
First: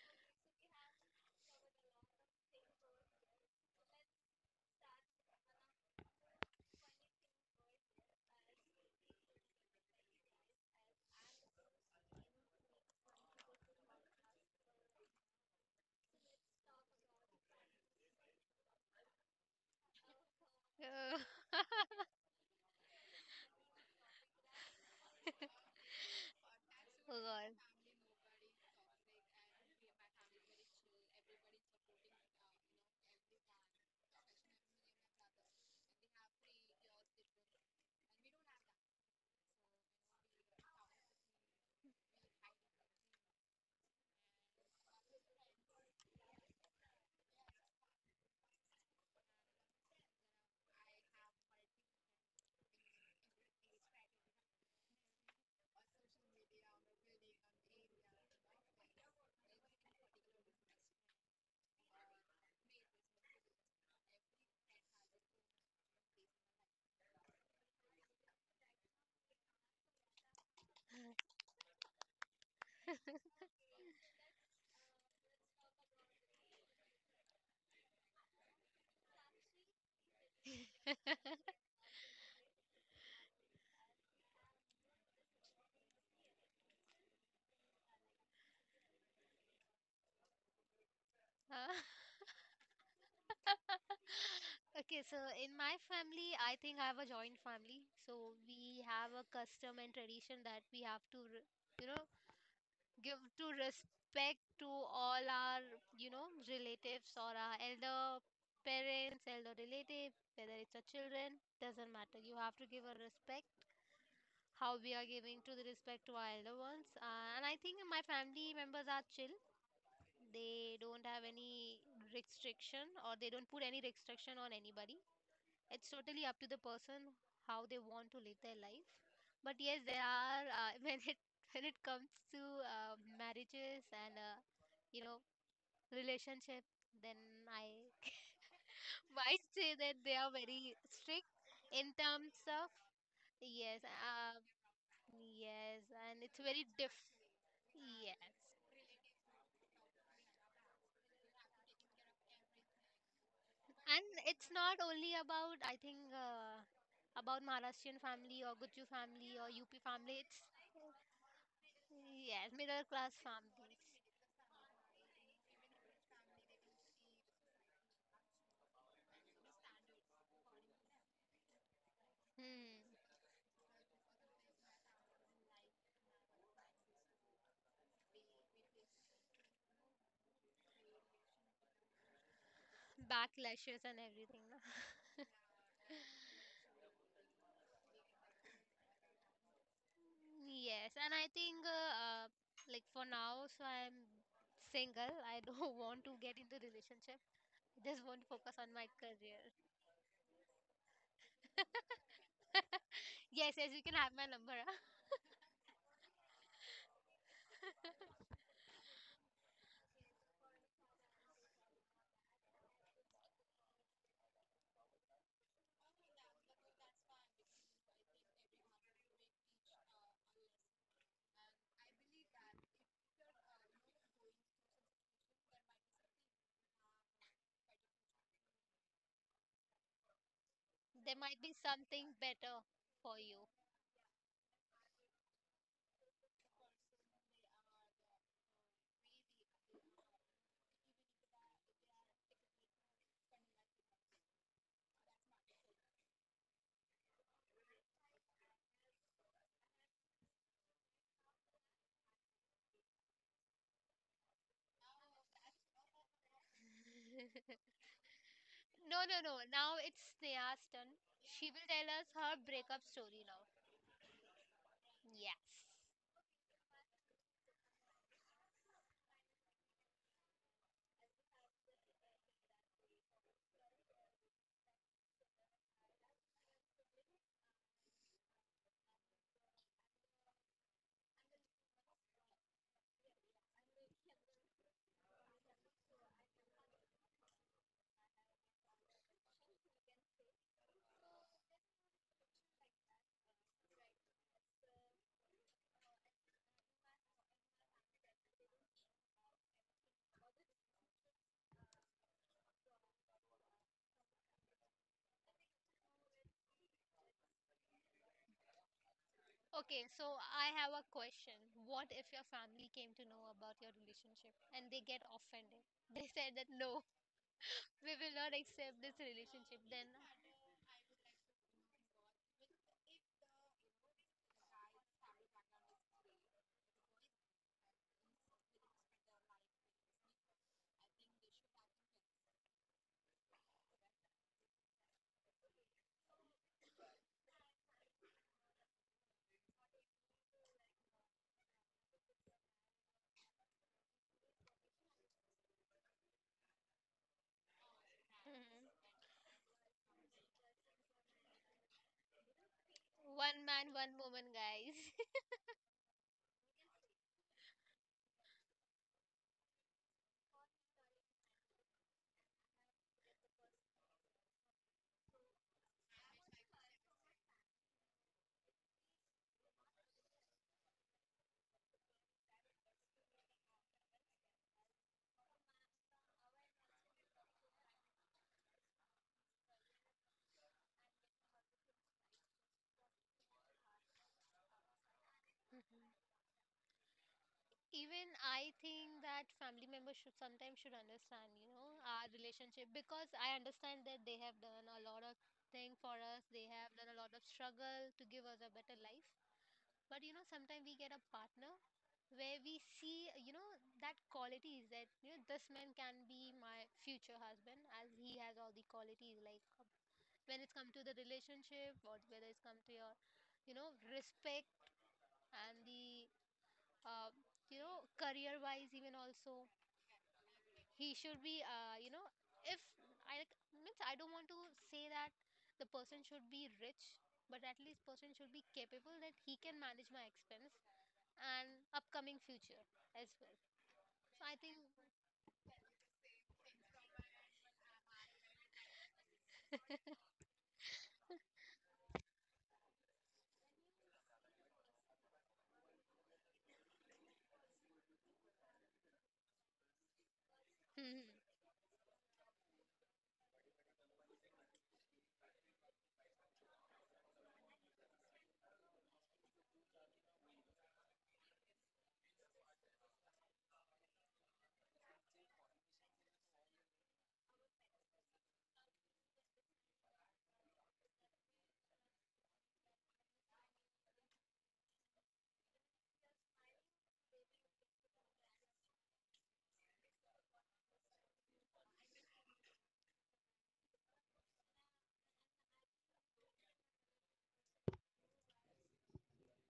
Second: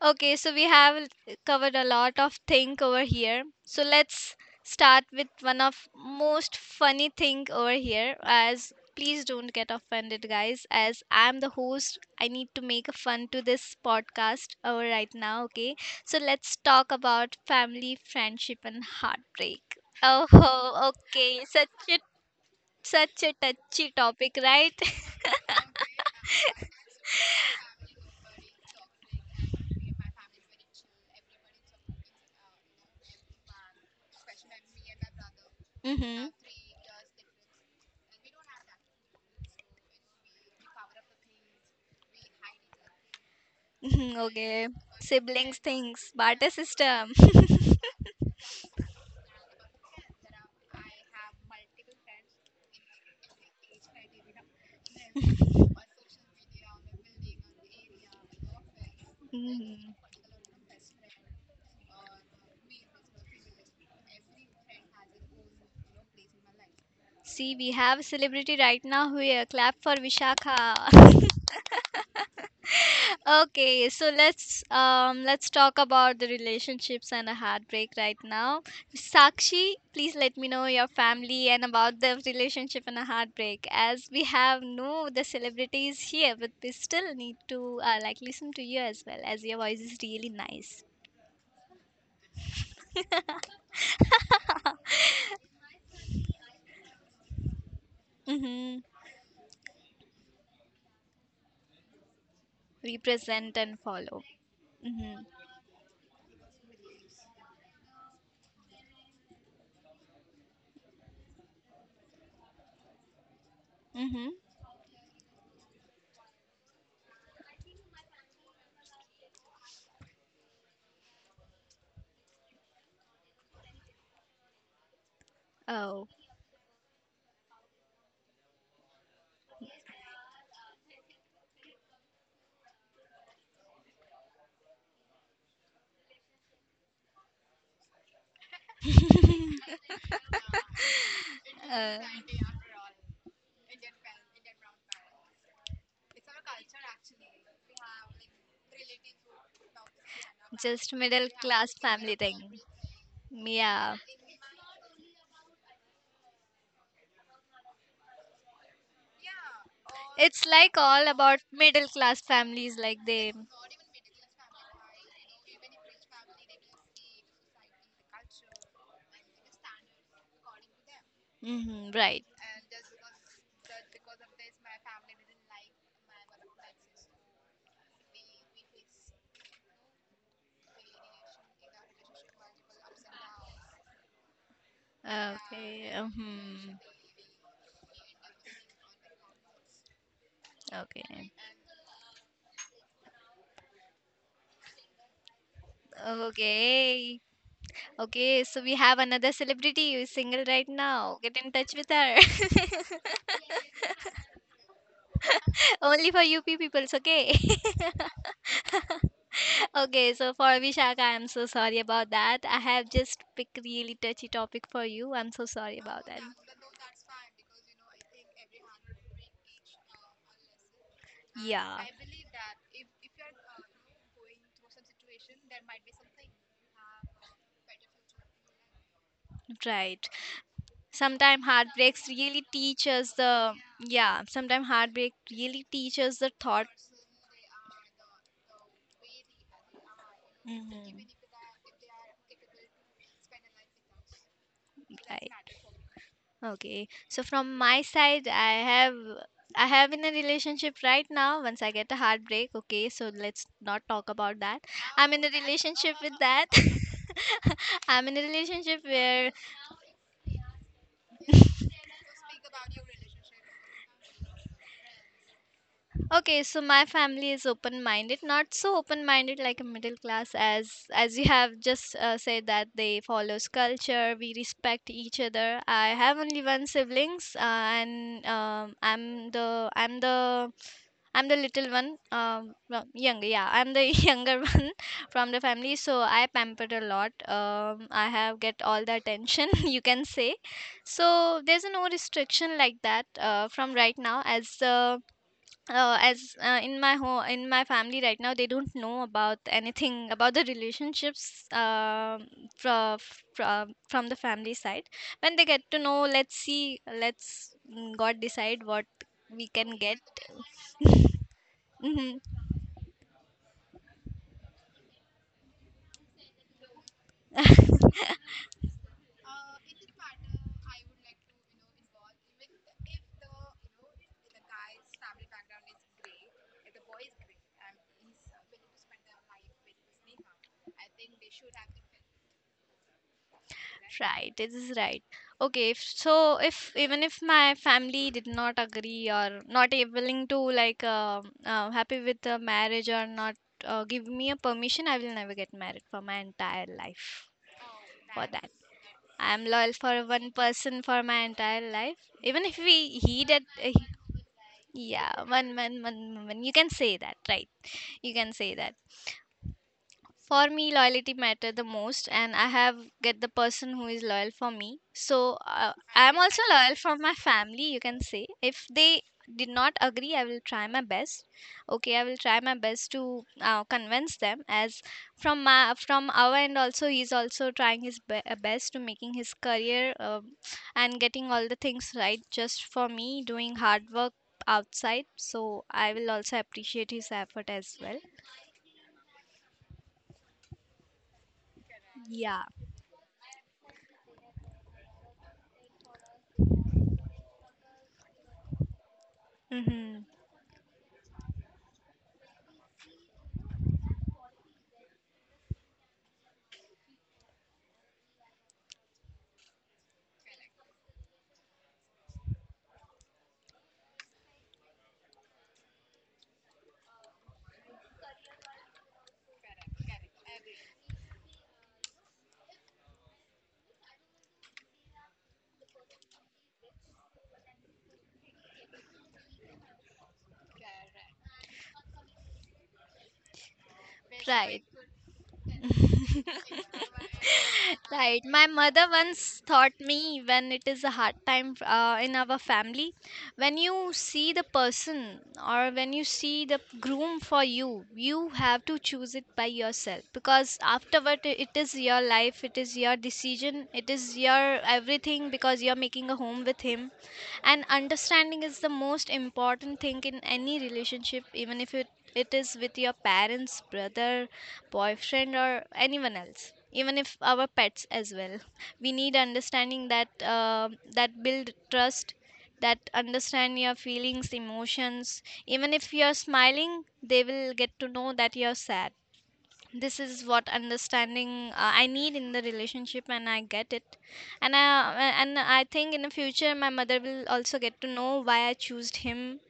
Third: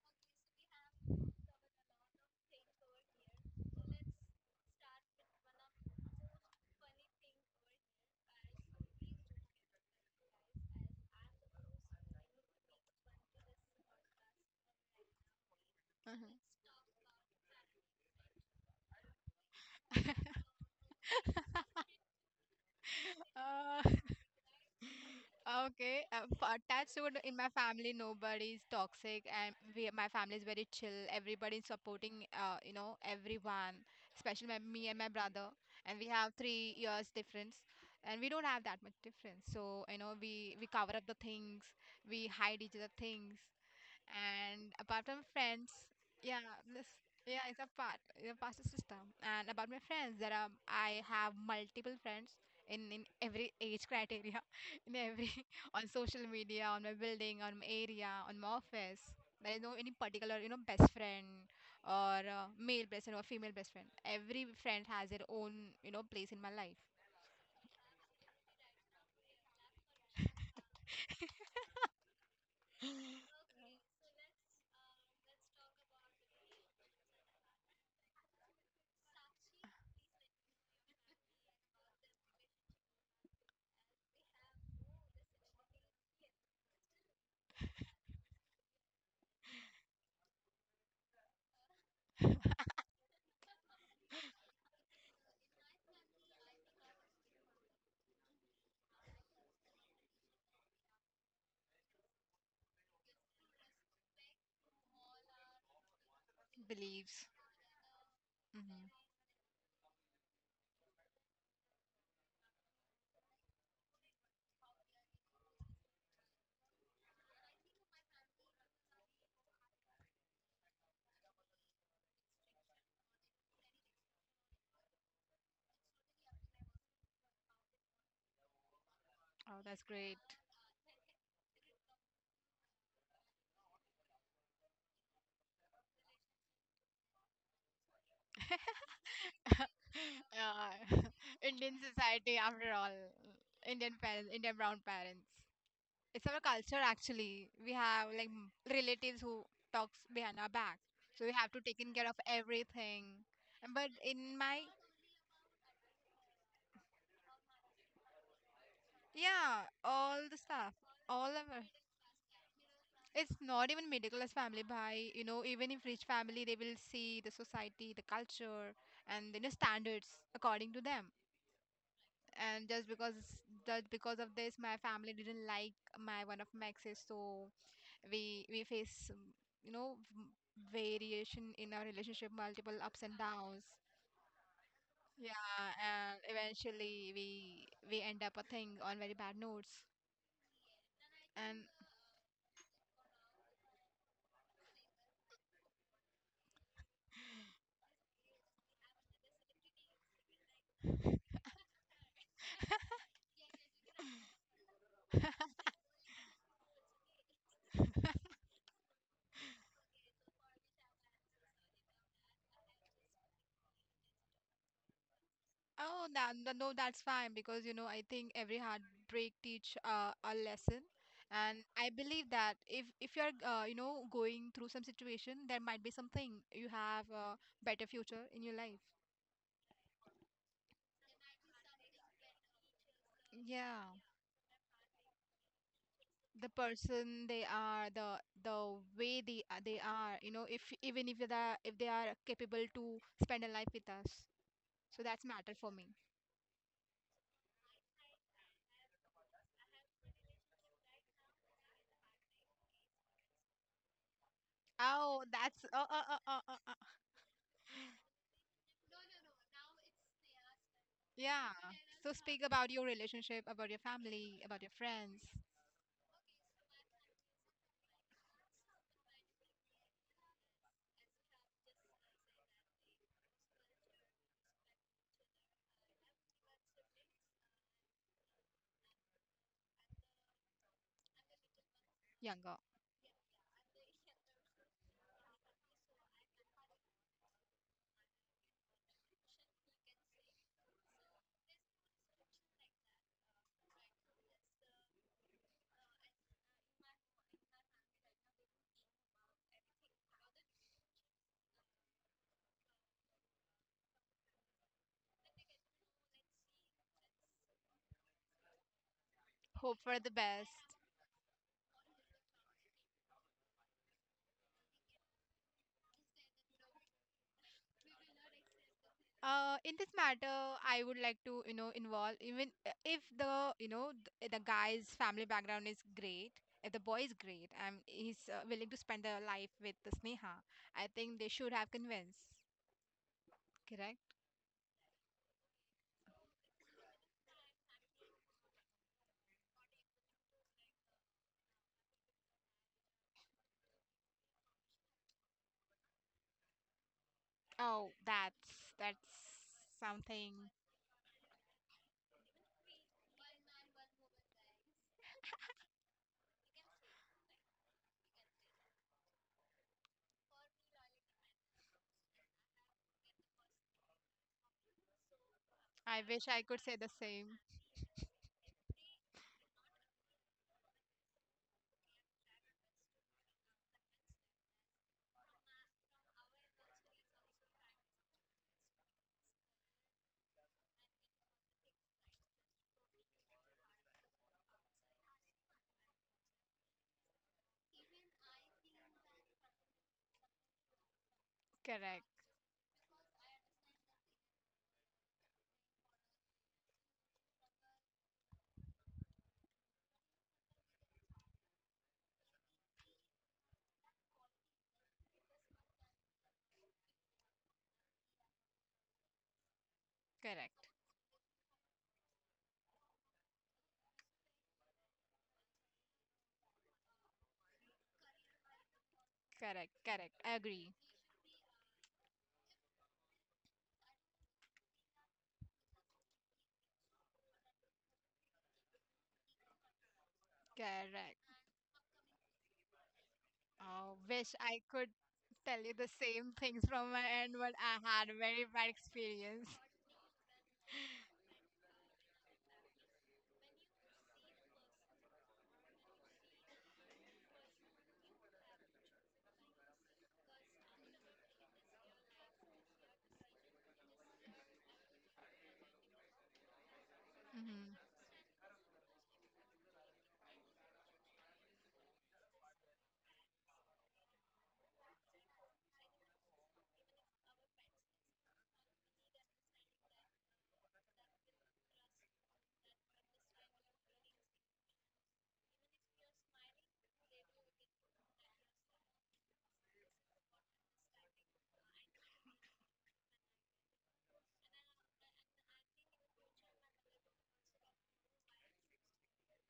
A: Okay, so we have l- covered a lot of thing over here. So let's start with one of most funny thing over here, as please don't get offended guys, as I'm the host I need to make a fun to this podcast over right now. Okay, so let's talk about family, friendship and heartbreak. Oh,
B: Uh,
A: okay, such a such a touchy
C: Uh-huh.
A: topic, right?
C: Okay, uh, f- attached
B: oh
C: would in my
B: God.
C: family nobody is toxic, and we my family is very chill. Everybody is supporting, uh, you know everyone, especially my, me and my brother. And we
A: Mhm.
C: have three years difference, and we don't have that much difference. So, you know we we cover up the things, we hide each other things,
A: Mhm, okay.
C: and apart from
A: Siblings
C: friends,
A: things.
C: yeah,
A: Barter
C: this
A: system.
C: yeah, it's a part it's a part of system. And about my friends, there are I have multiple friends in in every age criteria, in every on social media, on my building, on my area, on my office. There is no any
A: Mhm.
C: particular, you know best friend, or uh, male best friend or female best friend. Every friend has their own, you know place in my life.
A: See, we have a celebrity right now here. Clap for Vishakha. Okay, so let's um let's talk about the relationships and a heartbreak right now. Sakshi, please let me know your family and about the relationship and a heartbreak, as we have no the celebrities here, but we still need to uh, like listen to you as well, as your voice is really nice.
B: Huh? Okay, so in my family, I think I have a joint family. So
A: Mm-hmm.
B: we have a custom and tradition that we have to, re- you know, give to
A: Represent and follow.
B: respect to
A: Mm-hmm.
B: all our, you know, relatives
C: Beliefs.
B: or our elder
C: Hmm.
B: parents, elder relative, whether it's our children, doesn't matter. You have to give a respect,
A: Mm-hmm.
B: how we are giving to the respect to our elder ones. Uh, and I think my family members are chill. They don't have any restriction or they don't put any restriction on anybody. It's
A: Oh.
B: totally up to the person how they want to live their life. But
C: Oh,
B: yes,
C: that's
B: there
C: great.
B: are uh, when it when it comes to uh, marriages and uh, you know relationship, then I might say that they are very
C: Uh,
B: strict
C: Indian
B: in
A: Uh,
B: terms
C: society, after
B: of
C: all.
B: yes,
C: Indian parents,
B: uh,
C: Indian brown parents.
B: yes, and
C: It's
B: it's
C: our
B: very
C: culture
B: diff
C: actually. We have,
B: Yeah,
C: like, m- relatives who talks behind our back,
A: just
C: so
A: middle
C: we have to
A: class
C: take in care
A: family
C: of
A: thing.
C: everything. And But
A: Yeah.
B: and
C: in
B: it's
C: my
B: not only about I think uh, about Maharashtrian family or Guju family or
C: yeah,
B: U P
C: all
B: family.
C: the
B: It's
A: It's
C: stuff,
A: like all
C: all
A: about
C: of it.
A: middle class
B: yes,
A: families,
B: middle
A: like
B: class
A: they.
C: It's not
B: families.
C: even middle class family. By, you know, even if rich family, they will see the society, the culture, and, you know standards according to them.
A: Hmm, right.
C: And just
B: Hmm.
C: because just because of this my family didn't like my one of my exes. So we we face, um, you know m- variation in our relationship, multiple ups and downs.
B: Backlashes and everything. No?
C: Yeah,
A: Okay.
C: and
A: Hmm.
C: eventually we we end up a thing on very bad notes,
B: Yes, and I
A: Okay.
B: think
C: and
B: uh, uh, like for now, so I'm single. I don't want to get into
A: Okay.
B: relationship. Just want to
A: Okay.
B: focus
A: So we
B: on my
A: have another
B: career.
A: celebrity who is single right now. Get in touch with her.
B: Yes, yes, you can have my number, huh?
A: Only for U P peoples, okay? Okay, so for Vishaka, I'm so sorry about that. I have just picked really touchy topic for you. I'm so sorry about
C: oh,
A: that.
C: that, that- no, that's fine, because, you know I think every heartbreak teach uh, a lesson, and
A: Yeah.
C: I believe that if if you're, uh, you know going through some situation, there might be something you have a better future in your life.
A: Right.
B: There might
A: Sometimes
B: be
A: heartbreaks
B: something
A: really
B: better
A: teach us
B: for you.
A: the
C: Yeah,
A: yeah. Sometimes heartbreak really teaches the
C: the
A: thought.
C: person they are, the the way they are- they are, you know, if
A: Mhm.
C: even if they are if they are capable to spend a life with us, so that's
A: Right.
C: matter for me.
A: Okay. So from my side, I have I have in a relationship right now. Once I get a heartbreak, okay. So let's not talk about that. I'm in
C: Oh,
A: a
C: that's oh,
A: relationship with
C: oh, oh,
A: that.
C: oh, oh.
A: I'm in a relationship
B: No, no,
A: where
B: no. Now it's Sneha's turn. She
C: Yeah.
B: will tell us
C: So
B: her
C: speak about
B: breakup
C: your
B: story now.
C: relationship, about your family, about your friends,
B: Yes.
A: okay. So my family is open-minded, not so open-minded like a middle class as as you have just uh, said that they follows culture. We respect each other. I have only one siblings, uh, and um, I'm the I'm the I'm the little one, um,
C: younger.
A: well, younger. Yeah, I'm the younger one from the family, so I pampered a lot. Um, I have get all the attention you can say. So there's no restriction like that uh, from right now, as uh, uh, as uh, in my home in my family right now they don't know about anything about the relationships uh, from from the family side. When they get to know, let's see, let's mm, God decide what we can
C: Hope
B: Okay,
A: get.
C: for the
B: so I have
C: best.
B: a question. What if your family came to know about your relationship and they get offended? They said that no, we will not accept this
C: Uh
B: relationship.
C: in
B: Then,
C: this matter, I would like to, you know involve, even uh, if the you know th- the guy's family background is great, if the boy is great and he's, uh, willing to spend their life with the Sneha, I think they should have convinced. Correct.
A: Right, this is right. Okay, if, so if even if my family did not agree or not a- willing to like uh, uh, happy with the marriage or not uh, give me a permission, I will never get married for my entire life.
C: Oh,
A: For that,
B: mhm.
C: that's that's
A: I am loyal for
C: something.
A: one person for my entire life. Even if we he did,
B: One
A: uh,
B: man, one
A: he-
B: woman, guys.
A: yeah, one man, one woman. You can say that, right? You can say that, for me loyalty matter the most, and I have get the person who is loyal for me. So uh,
C: I
A: I am
C: wish
A: also
C: I could
A: loyal
C: say the
A: from my
C: same.
A: family, you can say. If they did not agree, I will try my best. Okay, I will try my best to uh, convince them. As from my from our end also, he's also trying his be- uh, best to making his career, uh, and getting all the things right just for me, doing hard work outside. So I will also appreciate his effort as well.
B: Even I think that family members should sometimes should understand, you know,
C: Correct,
B: our
A: Yeah.
B: relationship because I understand that they have done a lot of thing for us. They have done a lot of struggle to give us a better life.
A: Mm-hmm.
B: But you know, sometimes we get a partner where we see, you know, that qualities that you know this man can be my future husband as he has all the qualities like um, when it's
C: correct,
B: come to the relationship or whether it's come to your, you know, respect and the uh, you know career wise even also
C: correct, correct. I agree.
B: he should be uh, you know if i like- means I don't want to say that the person should be rich but at least person should be capable that he can manage my expense
C: Correct.
B: and upcoming future as well,
C: Oh,
B: so
C: wish
B: I think
C: I
A: Right.
C: could tell you the same things from my end, but I had a
A: Right.
C: very
A: My
C: bad
A: mother once
C: experience.
A: taught me, when it is a hard time uh, in our family, when you see the person or when you see the groom for you, you have to choose it by yourself, because
B: mhm.
A: afterward i- it is your life, it is your decision, it is your everything, because you're making a home with him. And
C: Hmm.
A: understanding is the most important thing in any relationship, even if it it is with your parents, brother, boyfriend, or anyone else. Even if our pets as well, we need understanding that uh, that build trust, that understand your feelings, emotions. Even if you're smiling, they will get to know that you're sad. This is what understanding uh, I need in the relationship, and I get it. And i and i think in the future my mother will also get to know why I chose him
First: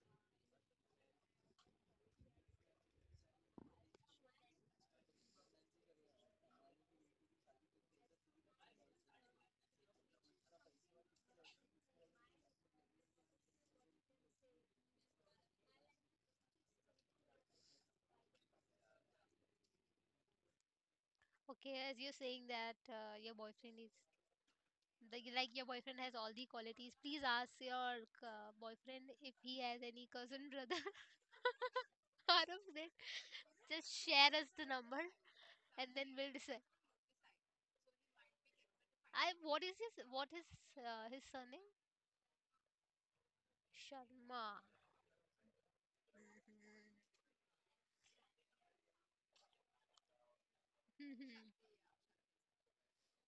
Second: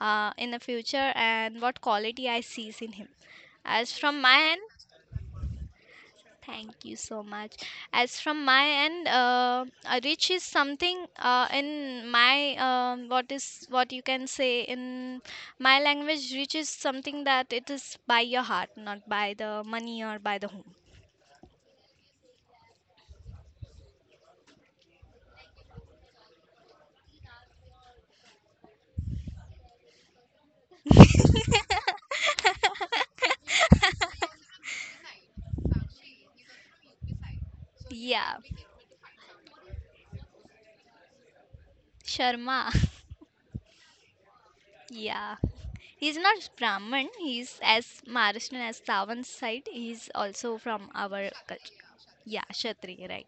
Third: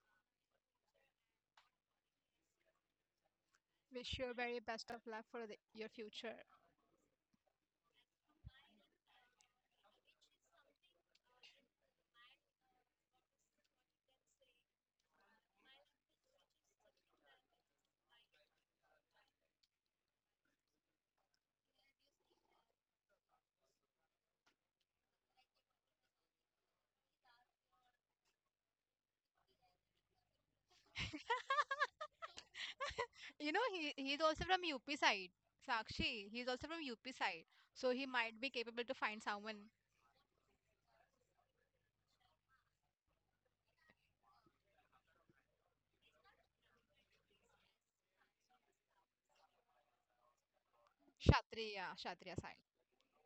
A: uh, in the future, and what quality I sees in him as
C: Wish
A: from
C: you
A: my
C: very
A: end.
C: best of luck for the, your future.
A: Thank you so much. As from my end, uh, a reach is something uh, in my um what is what you can say in my language, reach is something that it is by your heart, not by the money or by the home.
B: Okay as you're saying that uh, your boyfriend is like, like your boyfriend has all the qualities, please ask your uh, boyfriend if he has any cousin brother out of this
C: You know,
B: just
C: he he's
B: share
C: also
B: us the
C: from U P
B: number
C: side.
B: and then
C: Sakshi,
B: we'll
C: he's
B: decide.
C: also from U P side, so he
A: Yeah,
C: might be capable to find
B: I what
C: someone.
B: is his what is uh, his surname?
A: Sharma.
B: Sharma.
A: Yeah. He's not Brahmin, he's as Maharashtrian as Savan side. He's also from our
B: Hmm,
A: culture.
C: Kshatriya, Kshatriya
A: Yeah,
C: side.
A: Kshatriya, right.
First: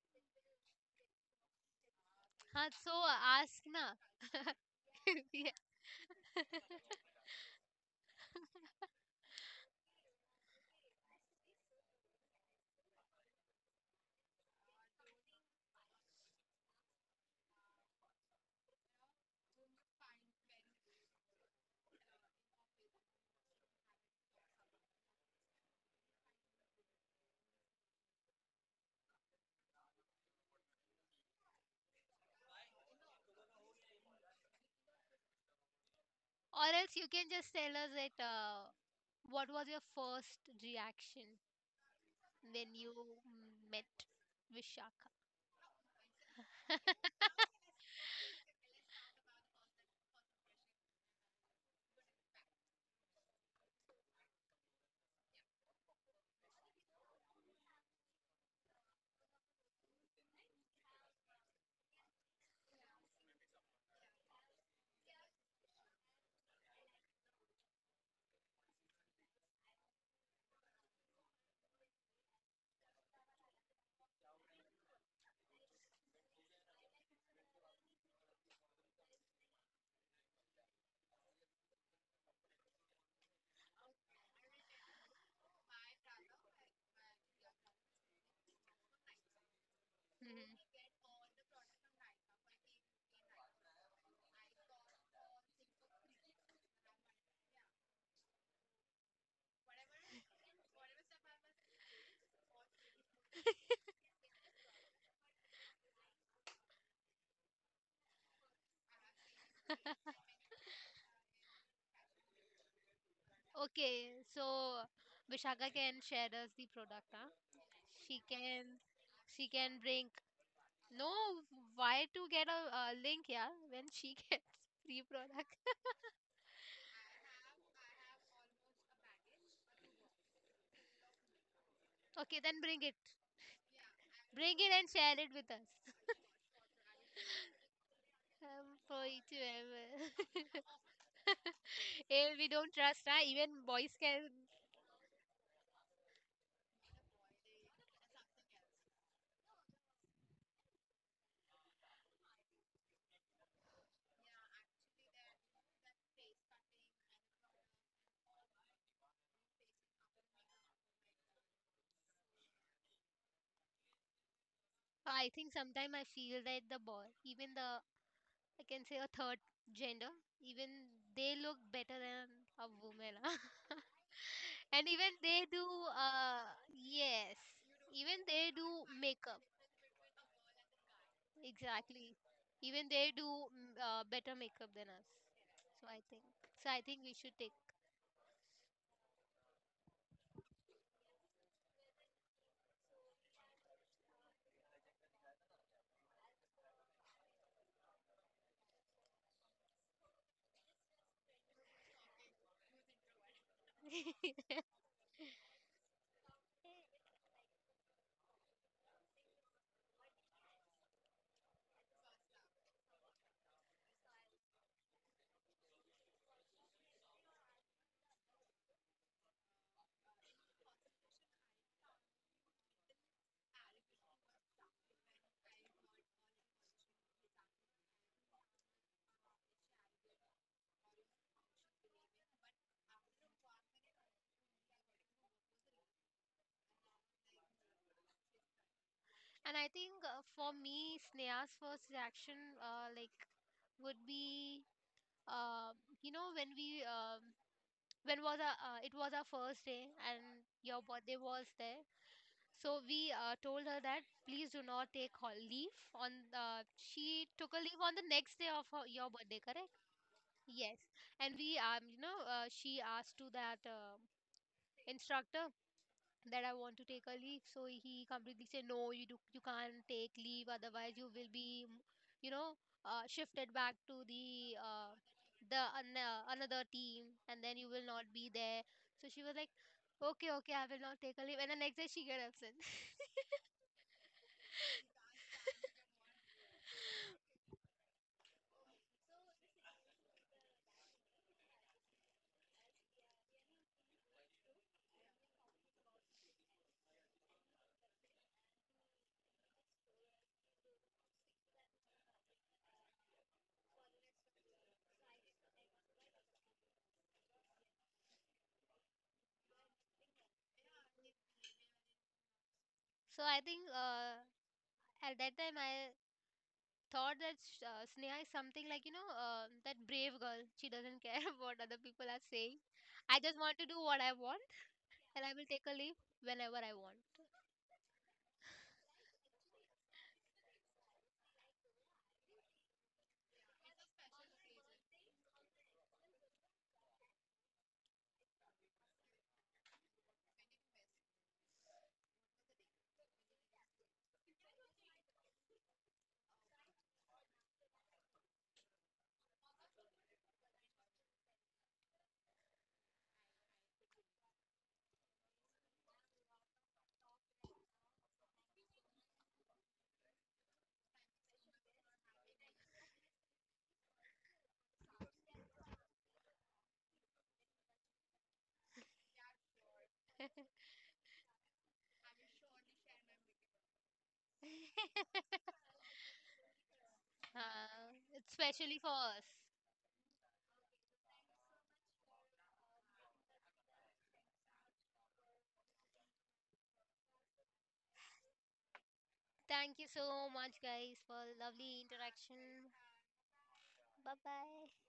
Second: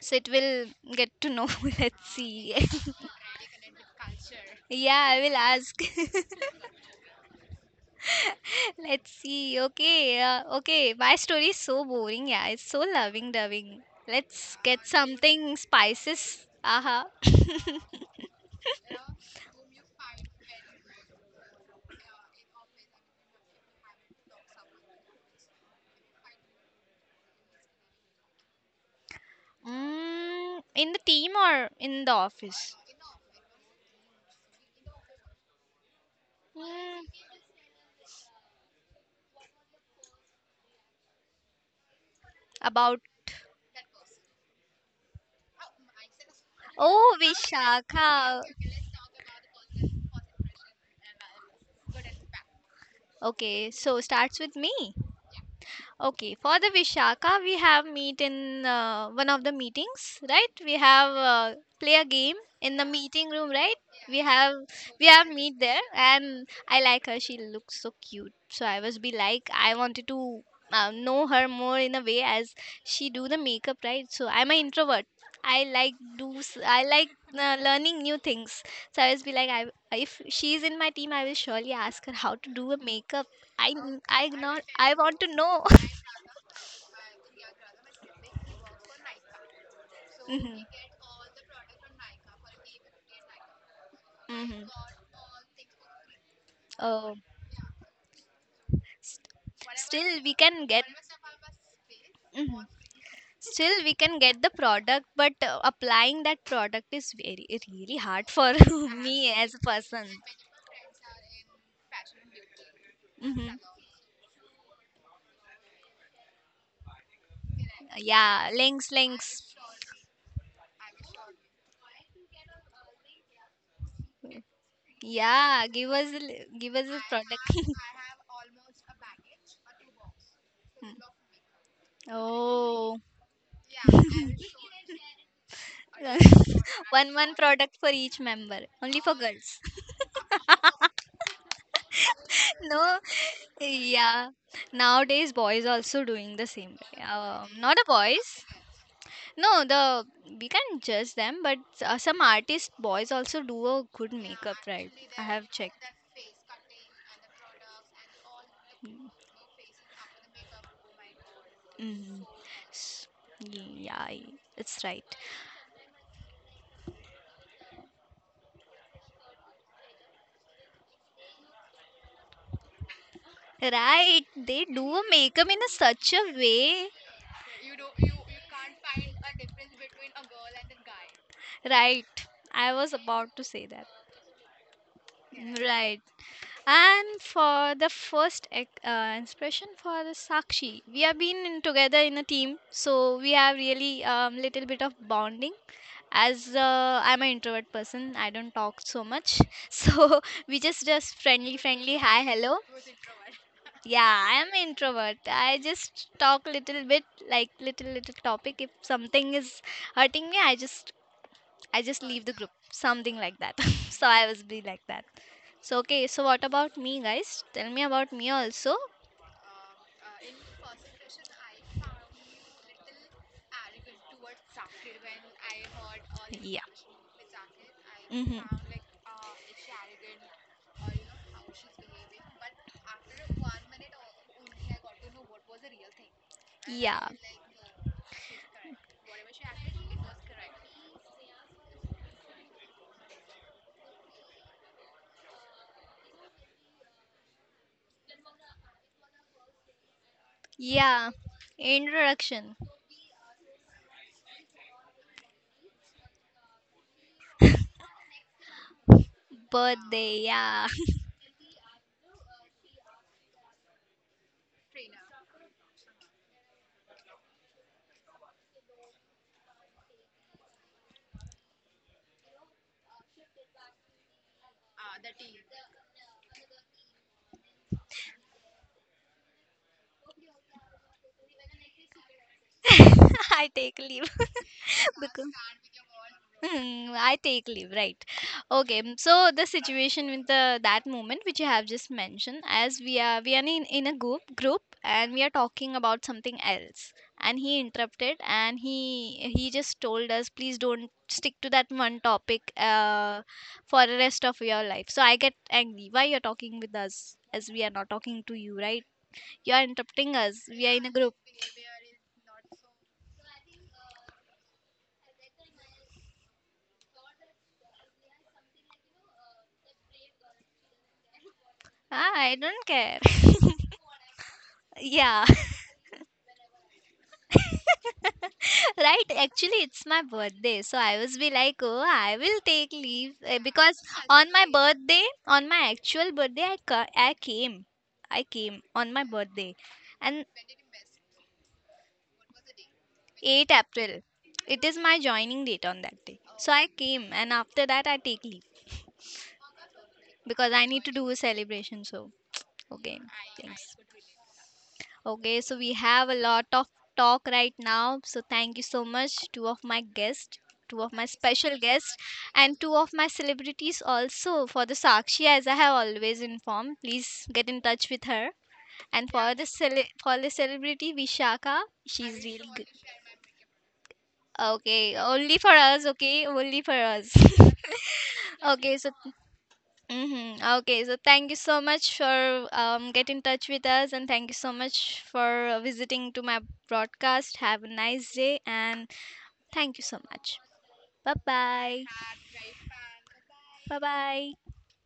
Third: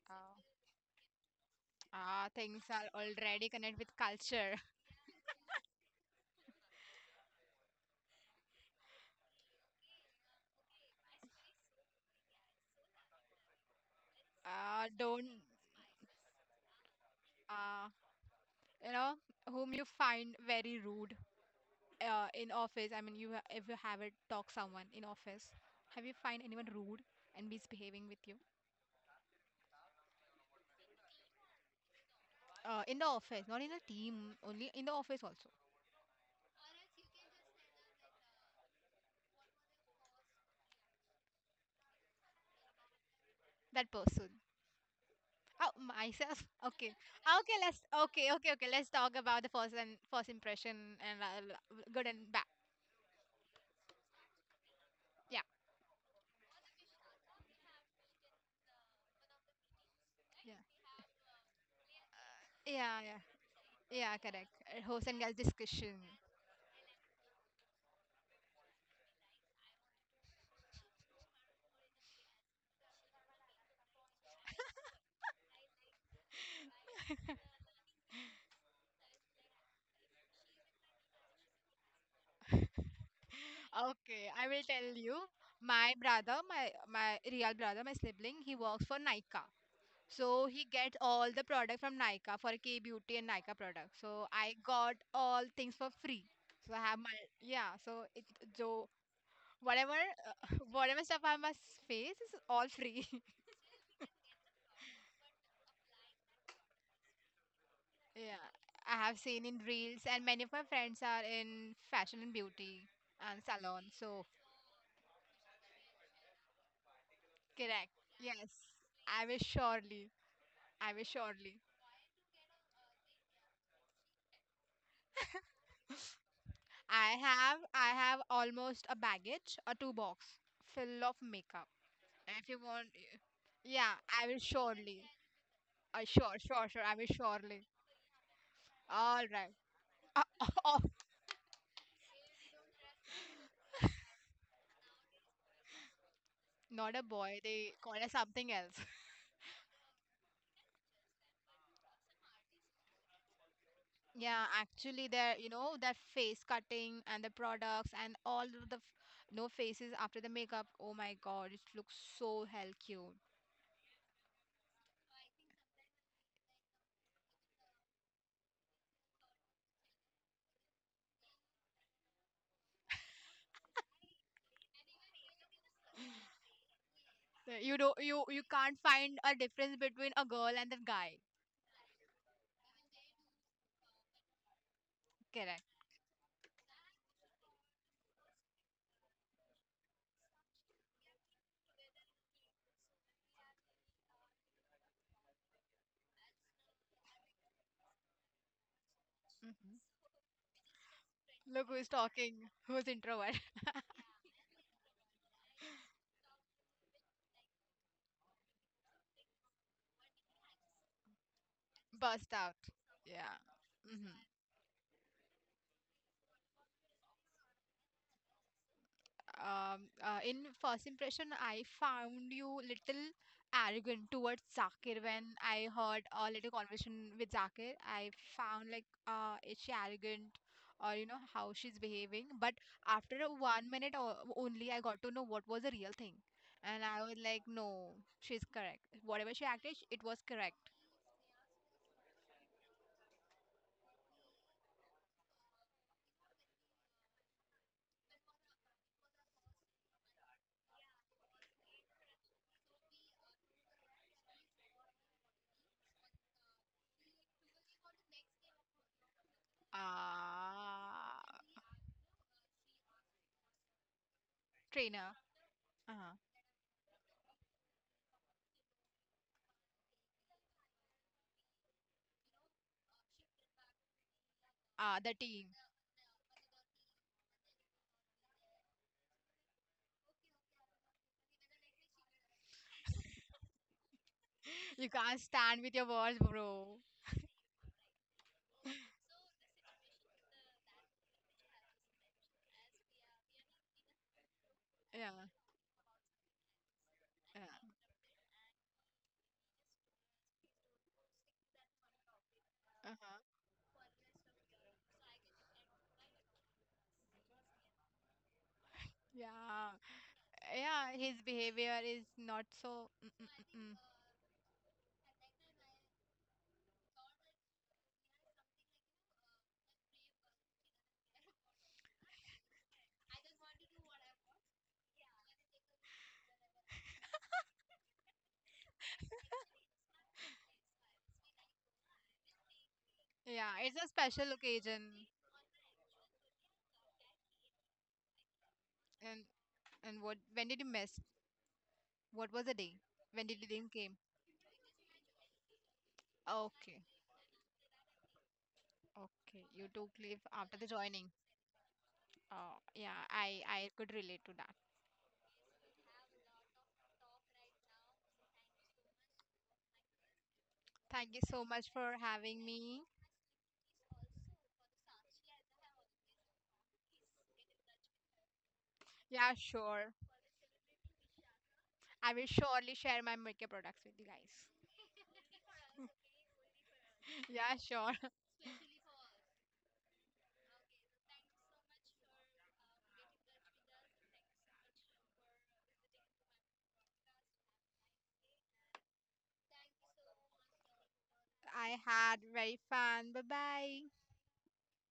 A: So it
C: Ah,
A: will get to know. Let's
C: ah,
A: see.
C: Things
B: huh, so
C: are
B: uh,
C: already
B: ask
C: connected
B: na.
C: with culture.
A: Yeah, I will
B: yeah.
A: ask. Let's see. Okay, uh, okay. My story is so boring. Yeah, it's so loving doving. Let's get
C: Ah, don't.
A: something spices. Aha. Uh-huh.
C: ah, you know, Whom you find very rude, uh, in office. I mean, you ha- if you have it talk someone in office, have you find anyone rude and misbehaving with you,
A: Mm, in the team or in the office?
C: uh, in the office, not in the team, only in the office also.
B: Or else
A: Mm,
B: you can just tell us that uh, what was your first reaction when you
A: about
C: That
B: met
C: person.
B: Vishaka?
C: Oh, myself. Okay.
A: Oh,
C: Okay. Let's. Okay.
A: Vishakha.
C: Okay. Okay. Let's talk about the first and first impression and uh, l- good and bad.
A: Okay, so starts with me.
C: Yeah.
A: Okay, for the Vishaka, we have meet in uh, one of the meetings, right?
C: Yeah.
A: We have uh, play a game in the
C: Yeah. Yeah.
A: meeting room, right?
C: Yeah.
A: We
C: Correct.
A: have
C: Uh, Host
A: we
C: and
A: have
C: girl
A: meet there,
C: discussion.
A: and I like her. She looks so cute. So I was be like, I wanted to uh, know her more in a way, as she do the makeup, right? So I'm an introvert. I like do s- I like uh, learning new things. So I was be like, I if she's in my team, I will surely ask her how to do a makeup. I n-
C: Okay,
A: I
C: I will
A: not
C: tell
A: I
C: you.
A: want to know.
C: My brother, my my real brother, my sibling, he works for Nykaa. So
B: Mhm.
C: he
A: Mhm.
C: gets all the product from Nykaa for K Beauty and Nykaa product. So I
A: Mhm.
C: got all things for free. So I have my
A: Oh,
C: yeah. So it so whatever,
A: still we
C: uh,
A: can get
C: whatever stuff I must face is all
A: mhm.
C: free.
A: Still we can get the product, but uh, applying that product is very really hard
C: Yeah,
A: for
C: I have
A: me
C: seen
A: as
C: in
A: a
C: reels,
A: person.
C: and many of my friends are in fashion and beauty and
A: Hmm.
C: salon.
B: Okay,
C: So
B: so Vishaka can share us the product, huh?
C: correct.
B: She
C: Yes,
A: Yeah,
B: can
A: links,
C: I will
A: links.
B: she can
C: surely.
B: bring,
C: I will
B: no,
C: surely.
B: why to get a, a link yeah when she gets free product.
A: Yeah, give us a li- give us a
C: I
A: product.
C: have I have almost a baggage, a two box
A: Mm.
C: full of makeup.
B: Okay,
C: If you
B: then bring
C: want,
B: it.
A: Oh,
C: yeah, I will
B: Bring it and
C: surely.
B: share it with us.
C: Uh, sure, sure, sure. I will
A: one one
C: surely.
A: product for each member,
B: Um,
A: only
B: for
A: for
C: All
B: each
C: right.
A: girls.
C: Uh,
B: member.
C: oh,
B: Eh, we don't
A: No,
B: trust, huh? Even boys can.
A: yeah, nowadays boys also doing the same
C: not
A: way.
C: a boy.
A: Um,
C: They
A: not the
C: call it
A: boys.
C: something else.
A: No, the we can judge them, but uh, some artist boys also do a good
C: Yeah,
A: makeup, right?
C: actually,
A: I
C: their you
A: have
C: know
A: checked.
C: their face cutting and the products and all of the f- no faces after the makeup. Oh my God, it looks
A: Mm-hmm.
C: so hell cute.
A: Yeah, it's right.
B: I think sometimes I feel that the boy, even the, I can say a third gender, even they look better than a woman, huh?
A: Right, they
B: And
A: do a
B: even they
A: makeup
B: do,
A: in a such a
B: uh,
A: way.
B: yes.
C: Uh, You don't
B: Even
C: you you
B: they do
C: can't find a
B: makeup.
C: difference between a girl and a guy.
A: Right,
B: Exactly.
A: I
B: Even
A: was
B: they do
A: about to say
B: mm,
A: that.
B: uh, better makeup than us.
C: Correct.
B: So I
A: Right.
B: think. So I think we
A: And
B: should take.
A: for the first ec- uh, inspiration for the Sakshi, we have been in together in a team, so we have really um, little bit of bonding. As uh, I'm an introvert person, I don't talk so much,
C: Mm-hmm.
A: so we just just friendly,
C: Look who's
A: friendly, hi,
C: talking,
A: hello.
C: who's introvert.
A: Yeah, I am introvert. I just talk little bit, like little little topic. If something is hurting me, I just I just leave
C: Burst
A: the group,
C: out.
A: something
C: Yeah.
A: like that. So
C: Hmm.
A: I was be like that. So okay, so what about me, guys? Tell me about me also.
C: Um, uh, in first impression, I found you little arrogant towards Zakir when I heard a little
A: Yeah.
C: conversation with Zakir. I
A: Mm-hmm.
C: found, like, uh, is she arrogant, or, you know how she's behaving? But after a one minute o only, I got to know what was the real thing, and I
A: Yeah.
C: was like, no, she's correct. Whatever she
B: And I
C: acted,
B: think
C: it was
B: uh, for
C: correct.
B: me, Sneha's first reaction, uh, like, would be, uh, you know, when we, um, when was our, uh, it was our first day, and your
A: Yeah.
B: birthday was there.
A: Introduction.
B: So we uh, told her that please do not take her leave on. Uh, she took a leave on the next day of her, your birthday, correct?
A: Birthday, yeah.
B: Yes.
C: Ah,
B: And we, um, you know, uh, she asked to that uh,
C: Trainer.
B: instructor
C: Uh-huh.
B: that I want to take a leave. So he completely said, no, you do, you can't take leave. Otherwise, you will be, you know, uh, shifted back to the uh,
C: Ah, the team.
B: the an- uh, another team, and then you will not be there. So she was like, okay, okay, I will not take a leave. And the next day she got absent.
A: I take leave
C: You can't
A: because
C: stand with your words, bro.
A: hmm, I take leave, right? Okay, mm, so the situation with the that moment which you have just mentioned, as we are we are in, in a group group and
C: Yeah.
A: we are talking about something else, and he interrupted, and he he just told us please don't stick to that one topic uh,
C: Uh-huh.
A: for the rest of your life. So I get angry. Why you're talking with us, as we are not talking to you, right? You are
C: Yeah.
A: interrupting us. We are in a
C: Yeah,
A: group.
C: his behavior is not so.
B: So
C: Mm-mm.
B: I think uh, at that time I thought that sh- uh, Sneha is something like you know uh, that brave girl. She doesn't care what other people
A: Ah,
B: are
A: I
B: saying.
A: don't care.
B: I just want to do what I want, and
A: Yeah,
B: I will take a leave whenever I want.
A: right. Actually, it's my birthday, so I was be like, oh, I will take leave eh,
C: Yeah, it's
A: because
C: a special
A: on my birthday,
C: occasion.
A: on my actual birthday, I ca- I came, I came on my
C: And
A: birthday,
C: and what?
A: and
C: When did you miss? What was the day? When did the
A: 8
C: team came?
A: April, it is my joining date on that day. So I
C: Okay.
A: came, and after that, I take leave
C: Okay. You took leave
A: because
C: after the
A: I need to
C: joining.
A: do a celebration. So
C: Oh, yeah.
A: okay,
C: I I
A: thanks.
C: could relate to that.
A: Okay, so we have a lot of talk right now. So thank you so much, two of my guests, two of my
C: Thank you so
A: special
C: much for
A: guests,
C: having
A: and two
C: me.
A: of my celebrities also for the Sakshi, as I have always informed. Please get in touch with her. And
C: Yeah,
A: for the
C: sure.
A: cele- for the celebrity Vishaka,
C: I will
A: she's really good.
C: surely share my makeup products with you guys.
A: Okay, only for us. Okay, only for us.
C: Yeah,
B: Uh,
C: sure.
B: especially
A: Okay,
B: for
A: so
B: us.
A: mm-hmm. Okay, so thank you so much for um, get in touch with us, and thank you so much for uh, visiting to my broadcast. Have a nice day, and
B: Thank
A: thank you
B: you
A: so
B: so
A: much.
B: much, guys, for
A: Bye
B: the
C: I
B: lovely
A: bye.
C: had very
B: interaction.
C: fun. Bye bye.
A: Bye
B: Bye
A: bye.
B: bye.